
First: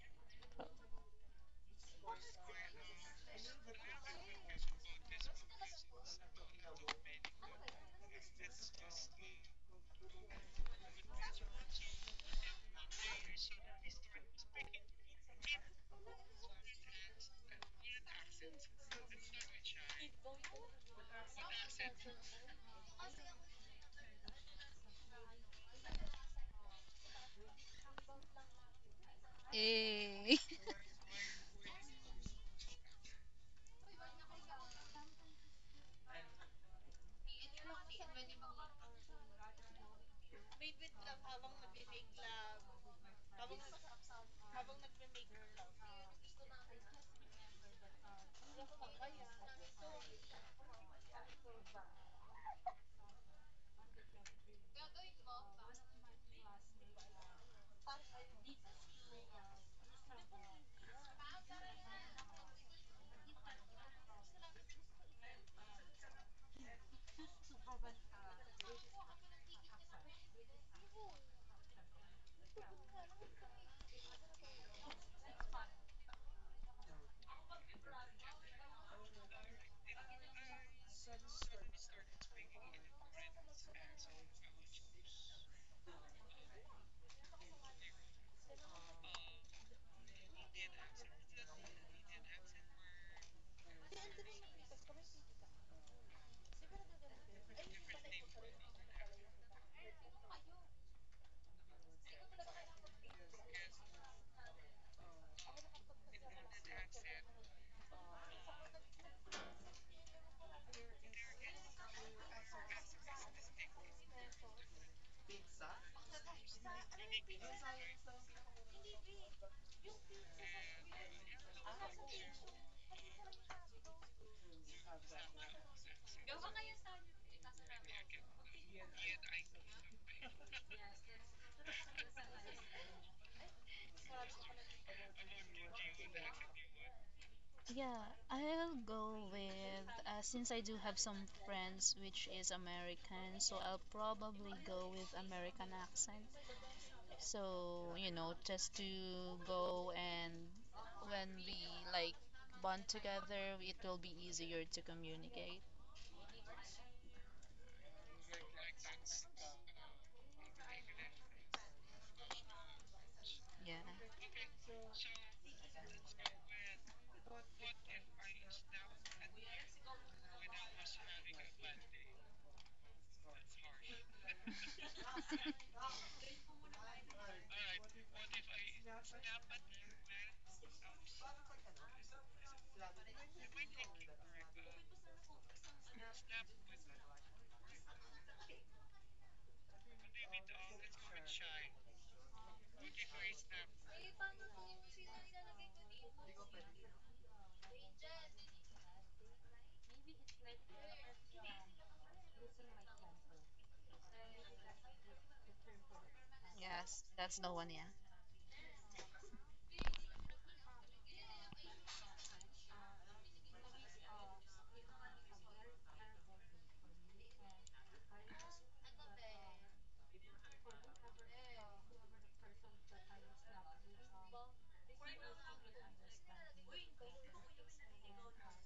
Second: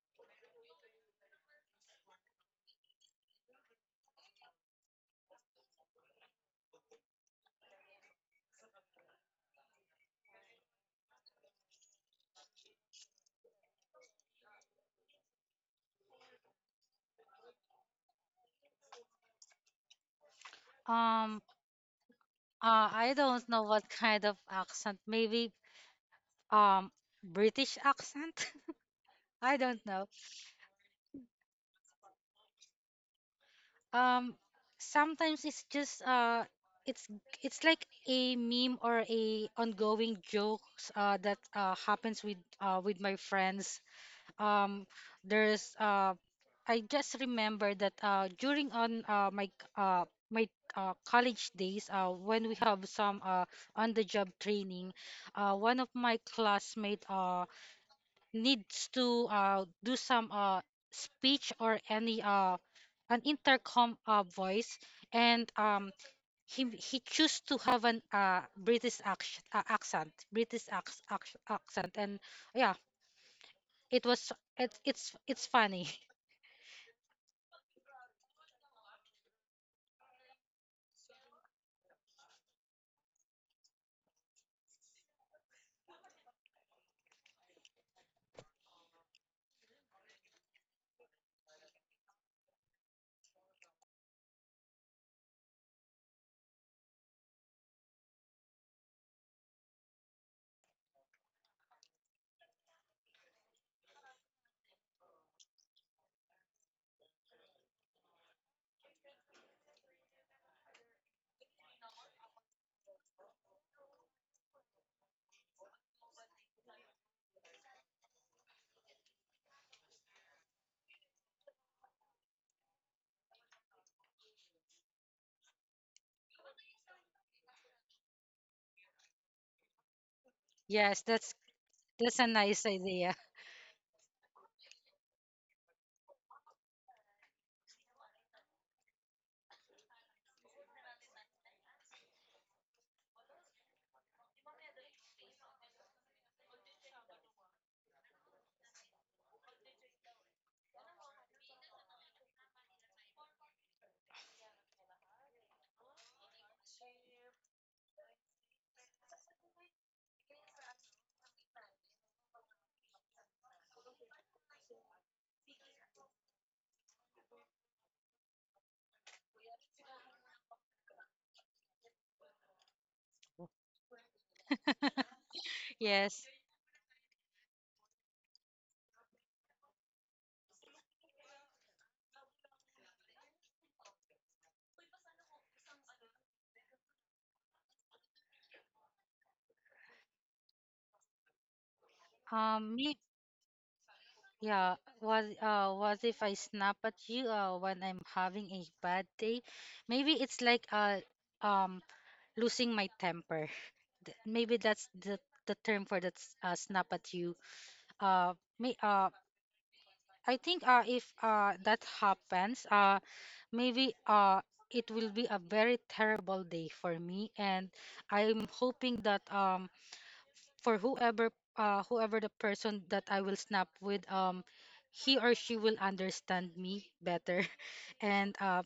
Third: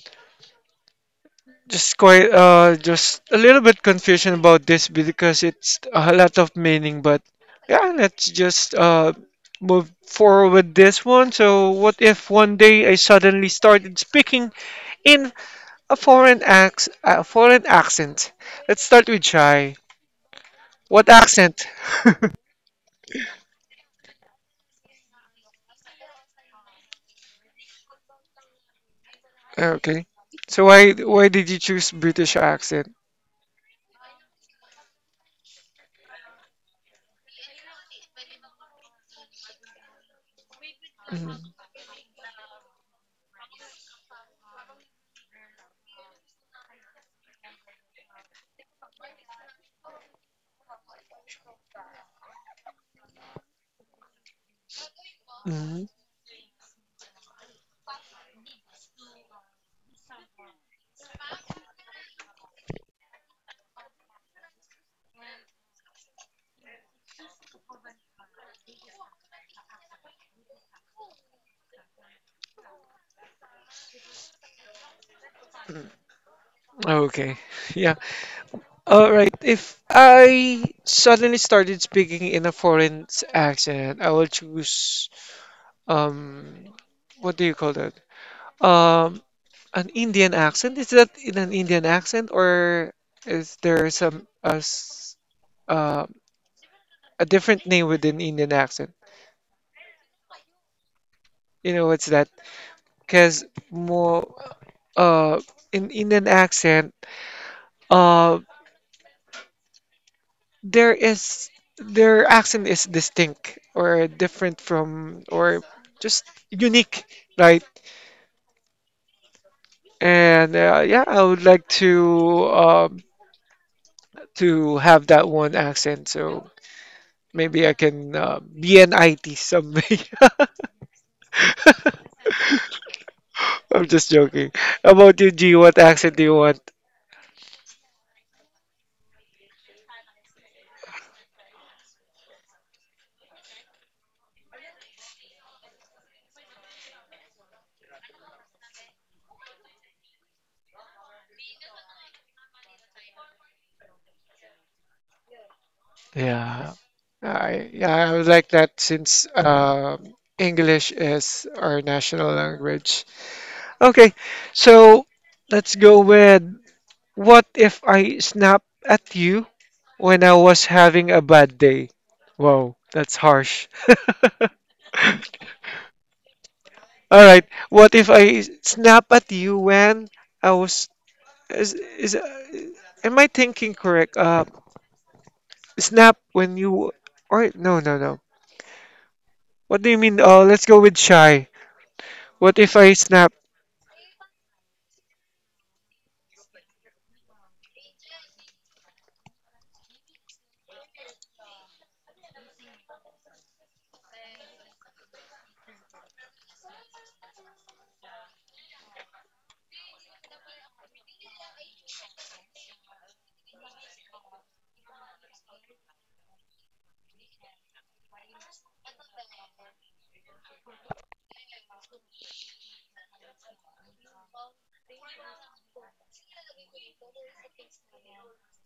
A: Just quite just a little bit confusion about this because it's a lot of meaning, but yeah, let's just move forward with this one. So what if one day I suddenly started speaking in a foreign accent? Let's start with Chai. What
B: um
A: accent?
B: I don't know what kind of accent. Maybe um British accent. I don't
A: Okay.
B: know.
C: eh.
A: So why did you choose British accent?
B: um Sometimes it's just it's it's like a meme, or a ongoing jokes that
A: Mhm.
B: happens with my friends. Um there's I just remember that during on my c- my college days, when we have some on the job training, one
A: Mhm.
B: of my classmate needs to do some speech or any an intercom voice, and he chose to have an British accent, accent. And yeah, it was it's funny.
A: Okay. Yeah, all right. If I suddenly started speaking in a foreign accent, I will choose um what do you call that? Um an Indian accent. Is that in an Indian accent or is there some a s uh, a different name within Indian accent? You know what's that? Because more uh in Indian accent, uh. There is their accent is distinct or different from or just unique, right? And yeah, I would like to have that one accent, so maybe I can be an IT someday.
B: Yes, that's a nice idea.
A: I'm just joking. How about you, G? What accent do you want?
C: Yeah, I'll go with since I do have some friends which is American, so I'll probably go with American accent. So, you know, just to go and when we like bond together, it will be easier to communicate.
A: Yeah, I would like that since English is our national language.
C: Yeah.
A: Okay, so let's go with what if I snap at you when I was having a bad day? Wow, that's harsh.
B: Yes.
A: All right. What if I snap at you when I was is am I thinking correct? Snap when you or no, no, no. What do you mean? Oh, let's go with Shy. What if I
B: Me,
A: snap?
B: yeah. What if I snap at you, when I'm having a bad day? Maybe it's like, um, losing my temper. Maybe that's the term for that, snap
C: Yes,
B: at you.
C: that's the one, yeah.
B: Uh, Me, I think, if, that happens, maybe, it will be a very terrible day for me, and I'm hoping that, for whoever whoever the person that I will snap with, he or she will understand me better. And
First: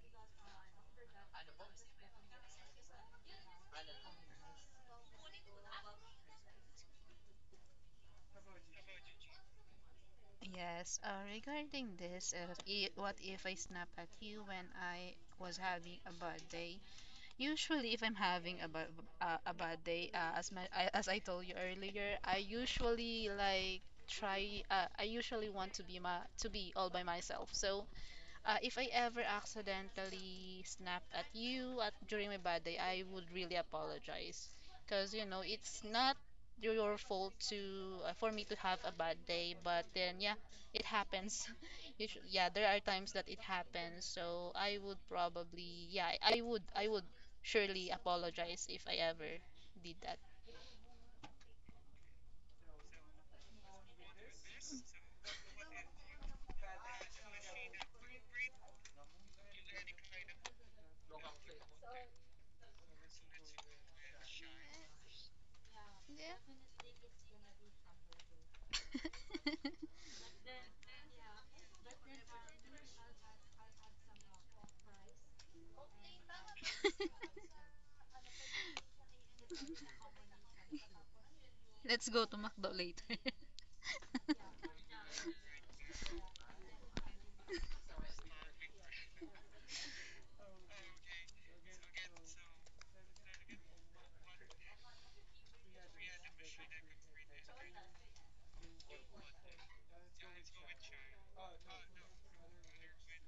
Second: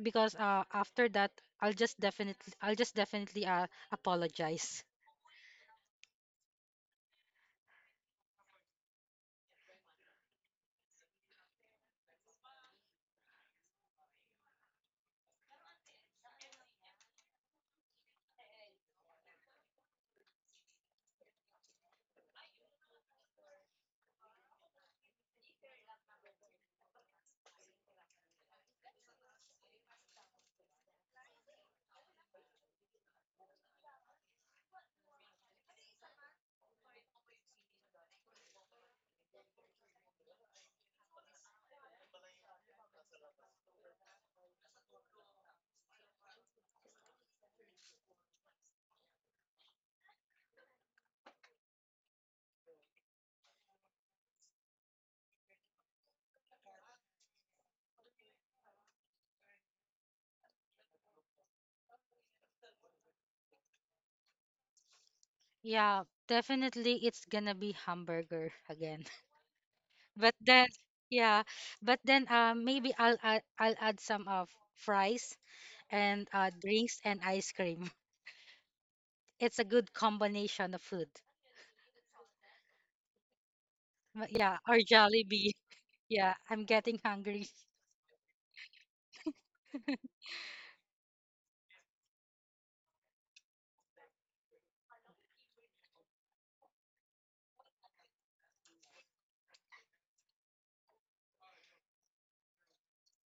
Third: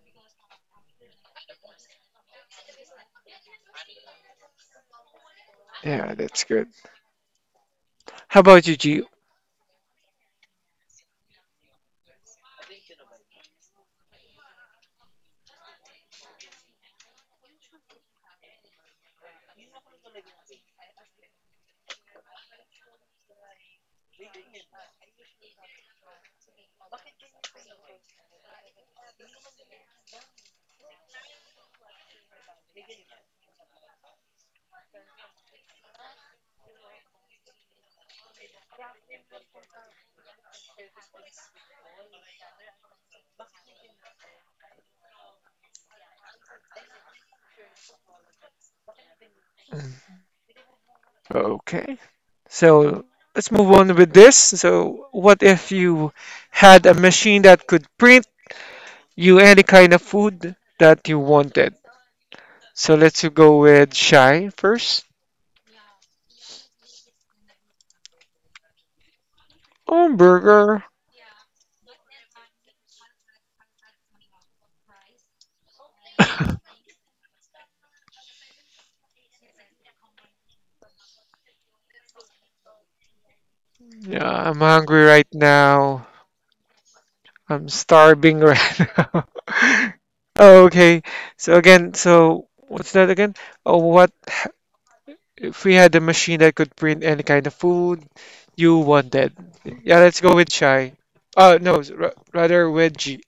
B: because after that, I'll just definitely apologize.
A: Yeah, that's good. How about you, G?
C: Yes, regarding this, what if I snap at you when I was having a bad day? Usually, if I'm having a bad day, as I told you earlier, I usually like try. I usually want to be all by myself. So if I ever accidentally snap at you at during my bad day, I would really apologize. Cause you know it's not your fault to for me to have a bad day, but then yeah, it happens. You should, yeah, there are times that it happens. So I would probably yeah, I would surely apologize if I ever did that.
A: Okay. So let's move on with this. So what if you had a machine that could print you any kind of food that you wanted. So let's go with Shy first.
B: Yeah,
C: Yeah.
B: definitely it's gonna be hamburger again. But then
A: Hamburger.
B: yeah, but then maybe I'll add some of fries and drinks and ice cream. It's a good combination of food.
C: Let's go to McDo later.
A: Yeah,
B: But yeah,
A: I'm
B: or
A: hungry right
B: Jollibee.
A: now.
B: Yeah, I'm getting hungry.
A: I'm starving right now. Oh, okay. So again, so what's that again? Oh, what if we had a machine that could print any kind of food you wanted? Yeah, let's go with Shy. No, rather with G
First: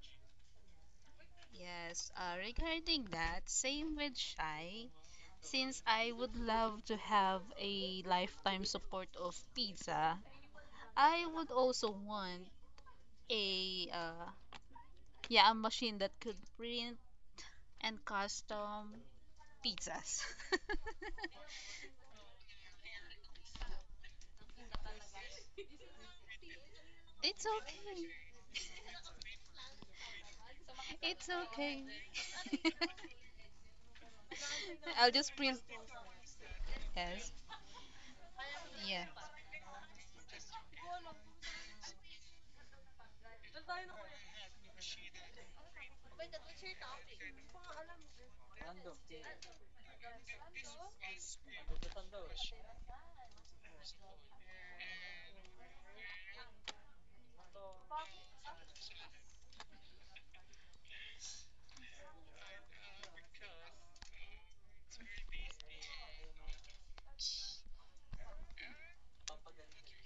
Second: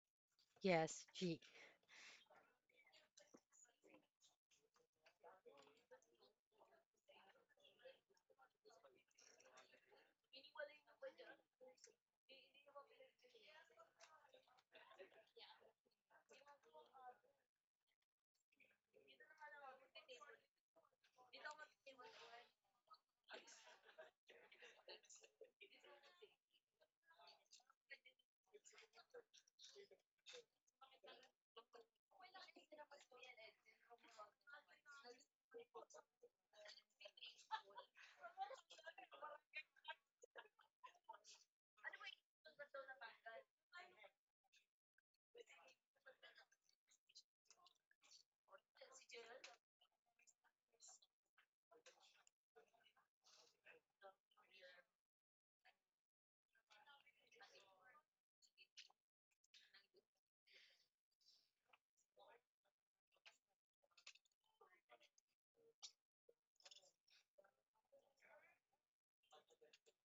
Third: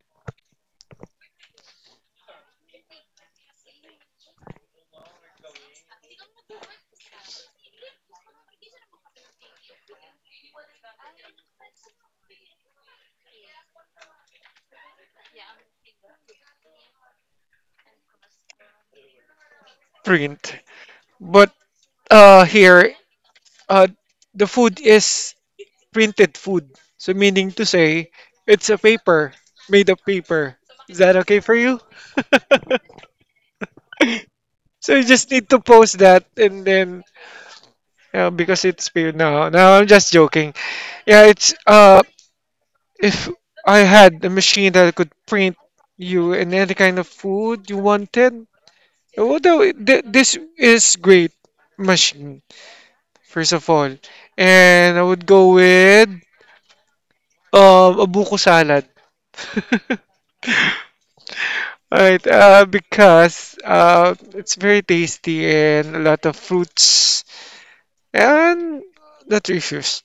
B: Yes, gee.
C: Yes, regarding that, same with Shy. Since I would love to have a lifetime support of pizza, I would also want a yeah, a machine that could print and custom pizzas.
A: print. But here, uh, the food is printed food. So
C: It's
A: meaning to
C: okay.
A: say, it's a paper, made of paper. Is that
C: It's
A: okay for you?
C: okay.
A: So you
C: I'll
A: just
C: just
A: need
C: print.
A: to post that and then
C: Yes.
A: you know, because it's
C: Yeah.
A: paid now. Now I'm just joking. Yeah, it's if I had a machine that could print you and any kind of food you wanted, although this is great machine first of all, and I would go with a buko salad. Right, because it's very tasty and a lot of fruits and that refuse.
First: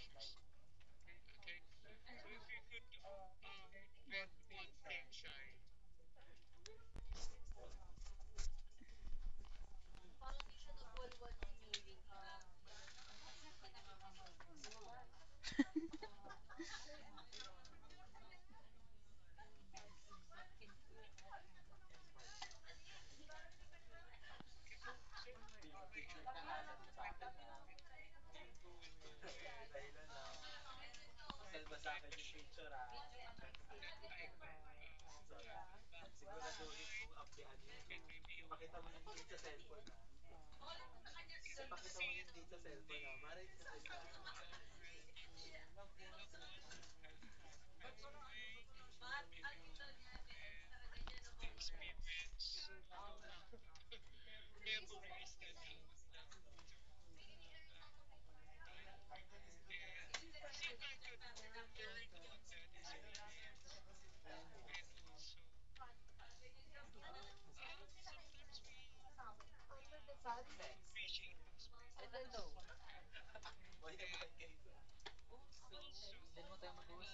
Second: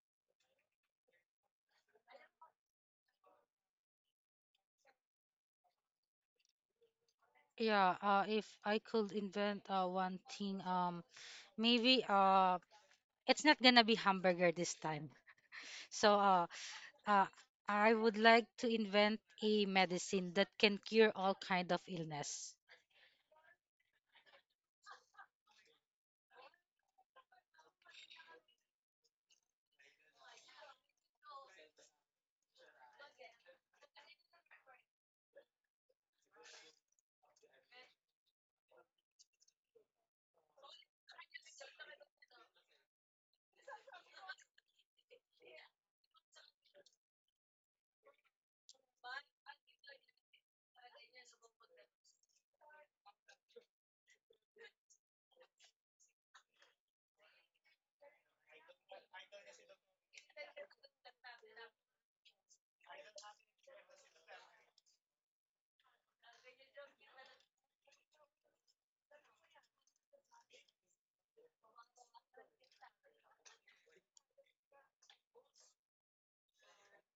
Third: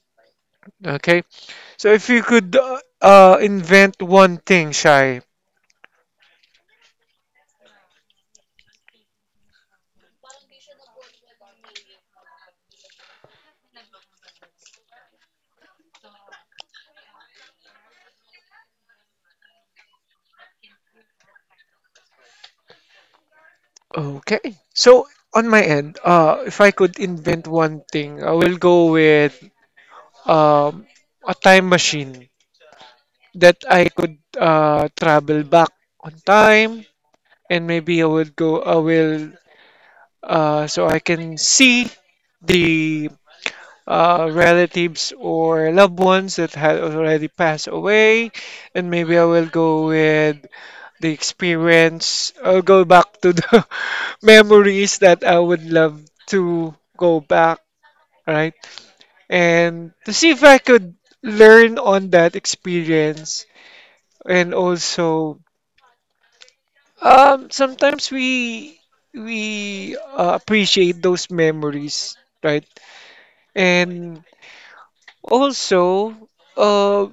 A: Okay, so if you could invent one thing, Shai.
B: Yeah, if I could invent one thing, maybe it's not gonna be hamburger this time. So uh, uh, I would like to invent a medicine that can cure all kind of illness.
A: Okay, so on my end, if I could invent one thing, I will go with um, a time machine that I could travel back on time, and maybe I would go, I will, so I can see the relatives or loved ones that had already passed away. And maybe I will go with the experience. I'll go back to the memories that I would love to go back, right? And to see if I could learn on that experience. And also, sometimes we appreciate those memories, right? And also, uh,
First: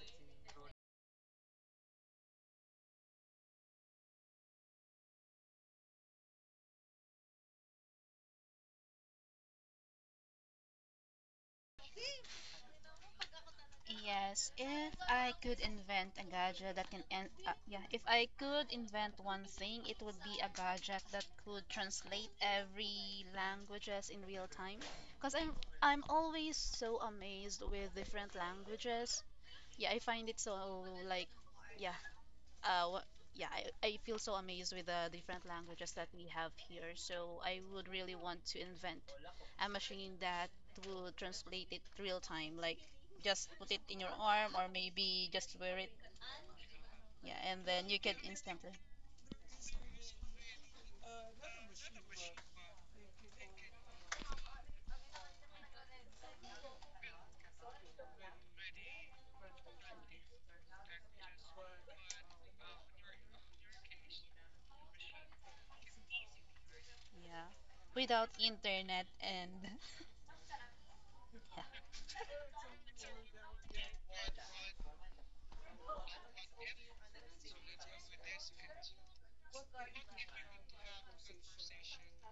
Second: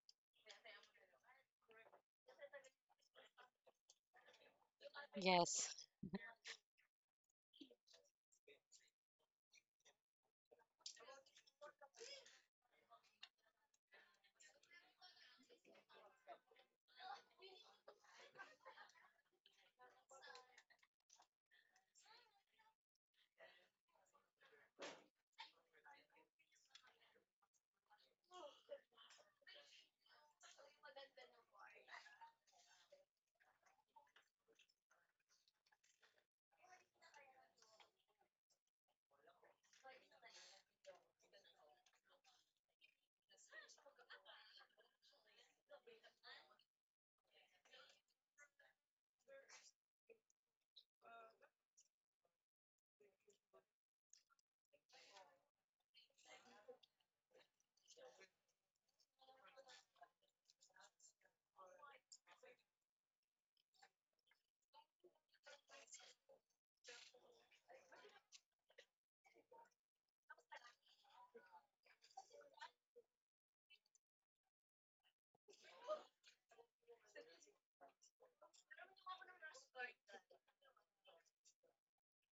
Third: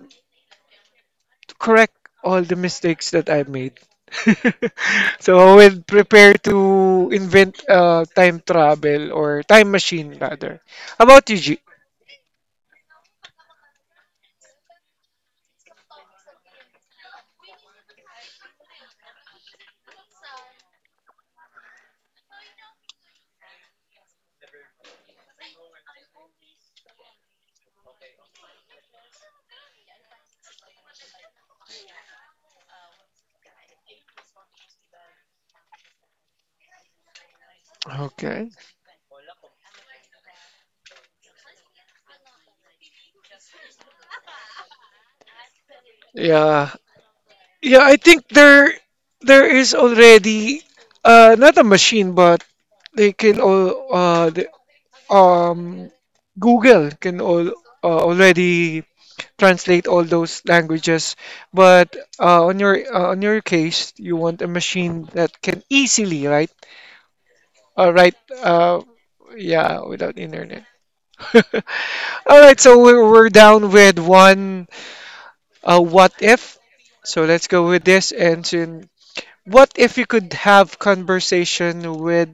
A: correct all the mistakes that I made. So I
B: Yes.
A: will prepare to invent a time travel or time machine rather. How about you, G?
C: Yes, if I could invent a gadget that can en- yeah, if I could invent one thing, it would be a gadget that could translate every languages in real time. Cause I'm always so amazed with different languages. Yeah, I find it so like yeah, uh, wha- yeah, I feel so amazed with the different languages that we have here. So I would really want
A: Okay.
C: to invent a machine that would translate it real time, like just put it in your arm or maybe just wear it.
A: Yeah.
C: Yeah, and
A: Yeah,
C: then
A: I
C: you can
A: think
C: instantly.
A: there is already not a machine, but they can all um Google can all already translate all those languages. But on your on your case, you want a machine that can easily, right?
C: Yeah,
A: Right.
C: without
A: Uh,
C: internet and
A: yeah, without internet.
C: yeah.
A: All right, so we're down with one what if. So let's go with this. And soon, what if you could have conversation with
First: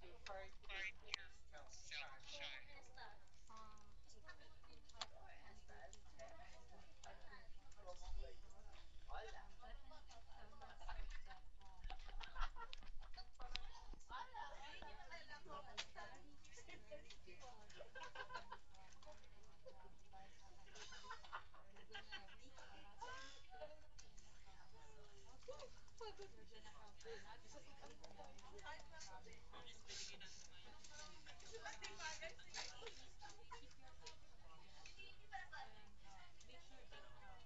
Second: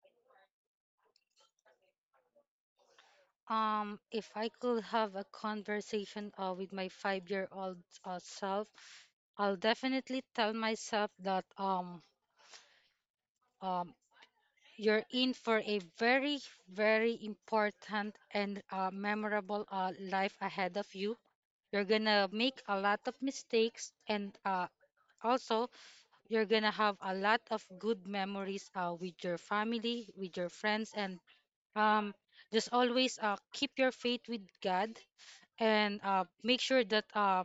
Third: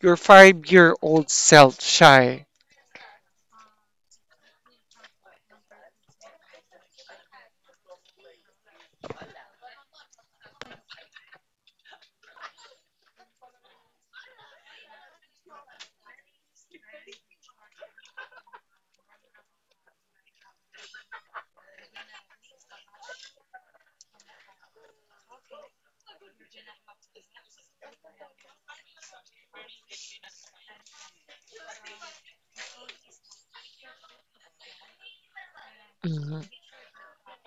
A: your 5-year-old self, Shy?
B: If I could have a conversation with my five-year-old self, I'll definitely tell myself that, um, you're in for a very, very important and memorable life ahead of you. You're gonna make a lot of mistakes, and also, you're gonna have a lot of good memories with your family, with your friends, and um, just always keep your faith with God, and make sure that, uh,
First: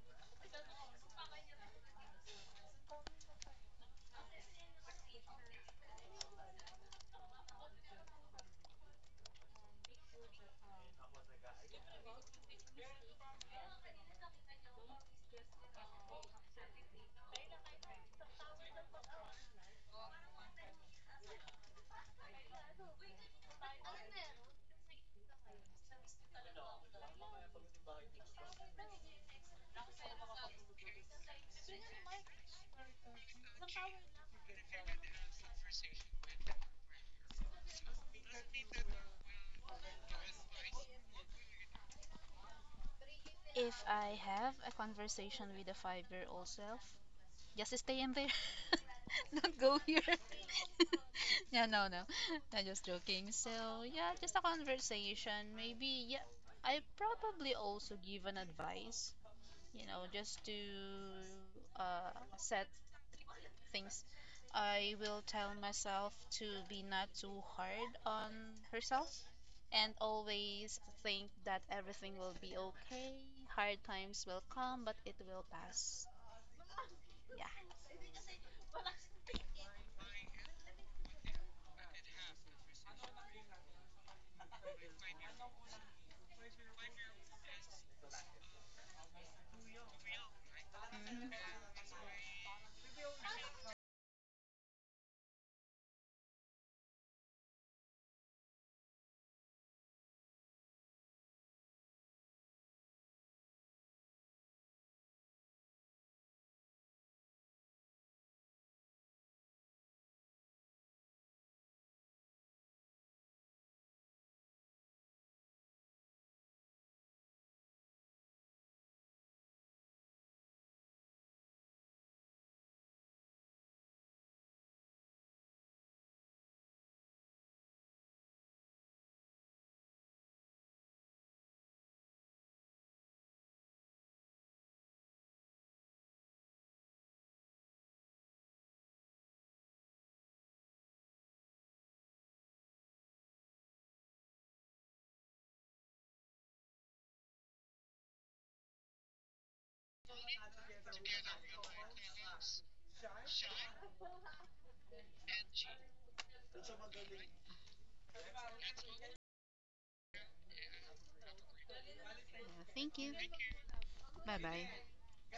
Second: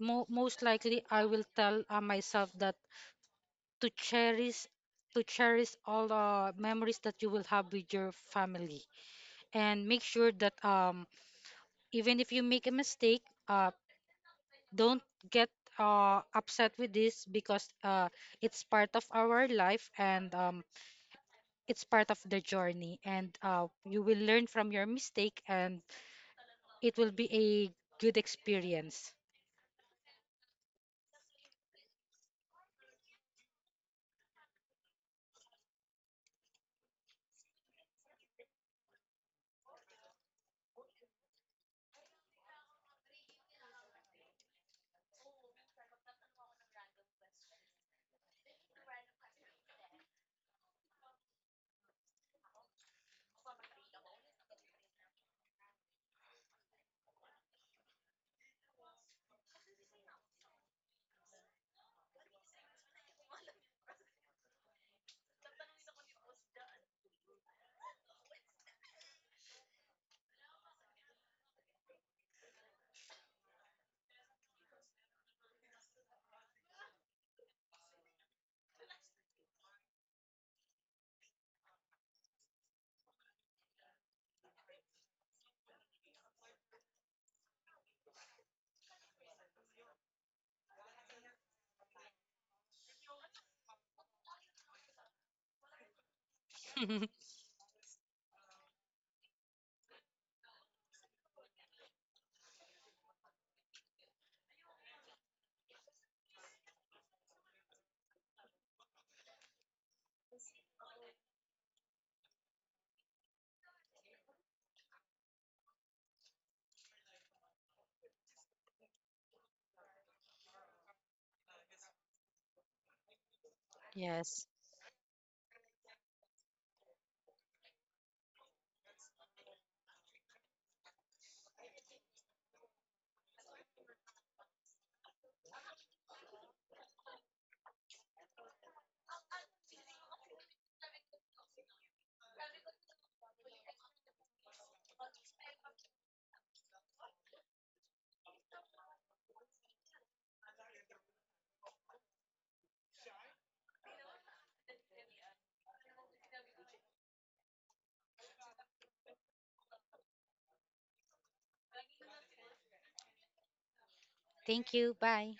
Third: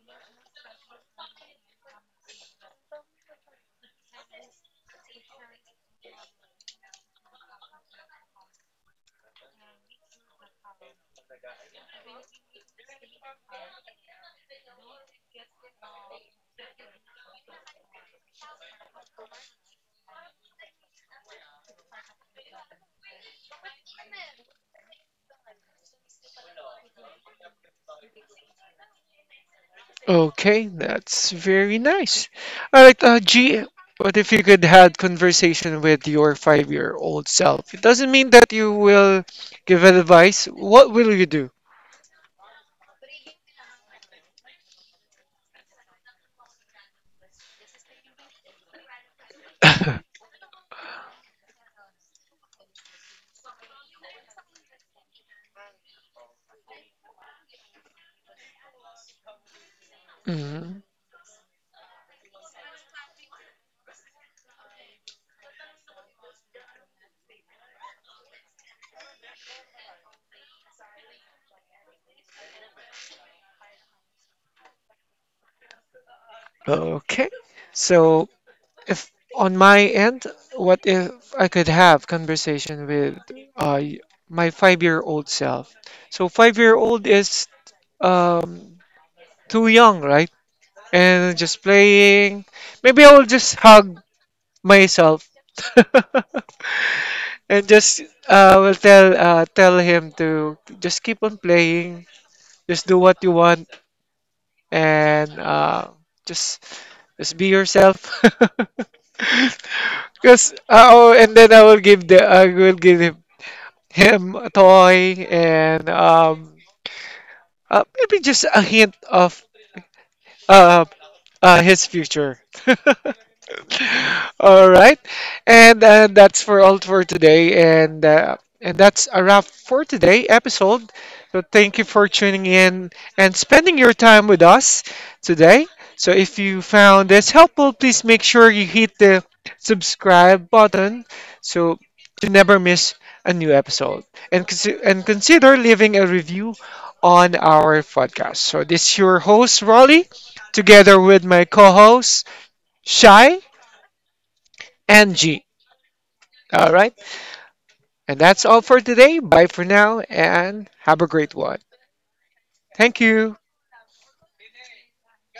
B: mo- most likely I will tell myself that, to cherish all the memories that you will have with your family, and make sure that, even if you make a mistake, uh don't get upset with this, because it's part of our life, and it's part of the journey, and you will learn from your mistake, and it will be a good experience.
A: Okay, that's very nice. All right, G, what if you could had conversation with your 5-year-old self? It doesn't mean that you will give advice. What will you do?
C: If I have a conversation with a five-year-old self, just stay in there. Don't go here. Yeah, no, no. I'm just joking. So, yeah, just a conversation. Maybe, yeah, I probably also give an advice, you know, just to
A: Mhm.
C: uh, set things. I will tell myself to be not too hard on herself and always think that everything will be okay. Hard times will come, but it will pass.
A: Okay.
C: Yeah.
A: So if on my end, what if I could have conversation with uh, y- my 5-year-old self? So 5-year-old is um, too young, right? And just
C: Mm-hmm.
A: playing. Maybe I will just hug myself and just will tell him to just keep on playing, just do what you want, and just just be yourself because oh, and then I will give the I will give him a toy, and maybe just a hint of uh, his future.
B: Yes.
A: All right, and that's for all for today, and that's a wrap for today episode. So thank you for tuning in and spending your time with us today. So if you found this helpful, please make sure you hit the subscribe button so to never miss a new episode, and consider leaving a review on our podcast. So this is your host Rolly, together with my co-host Shy and G. All right. And that's all for today. Bye for now and have a great one.
C: Yeah,
A: Thank
C: thank you.
A: you.
C: Bye bye.
B: Thank you. Bye.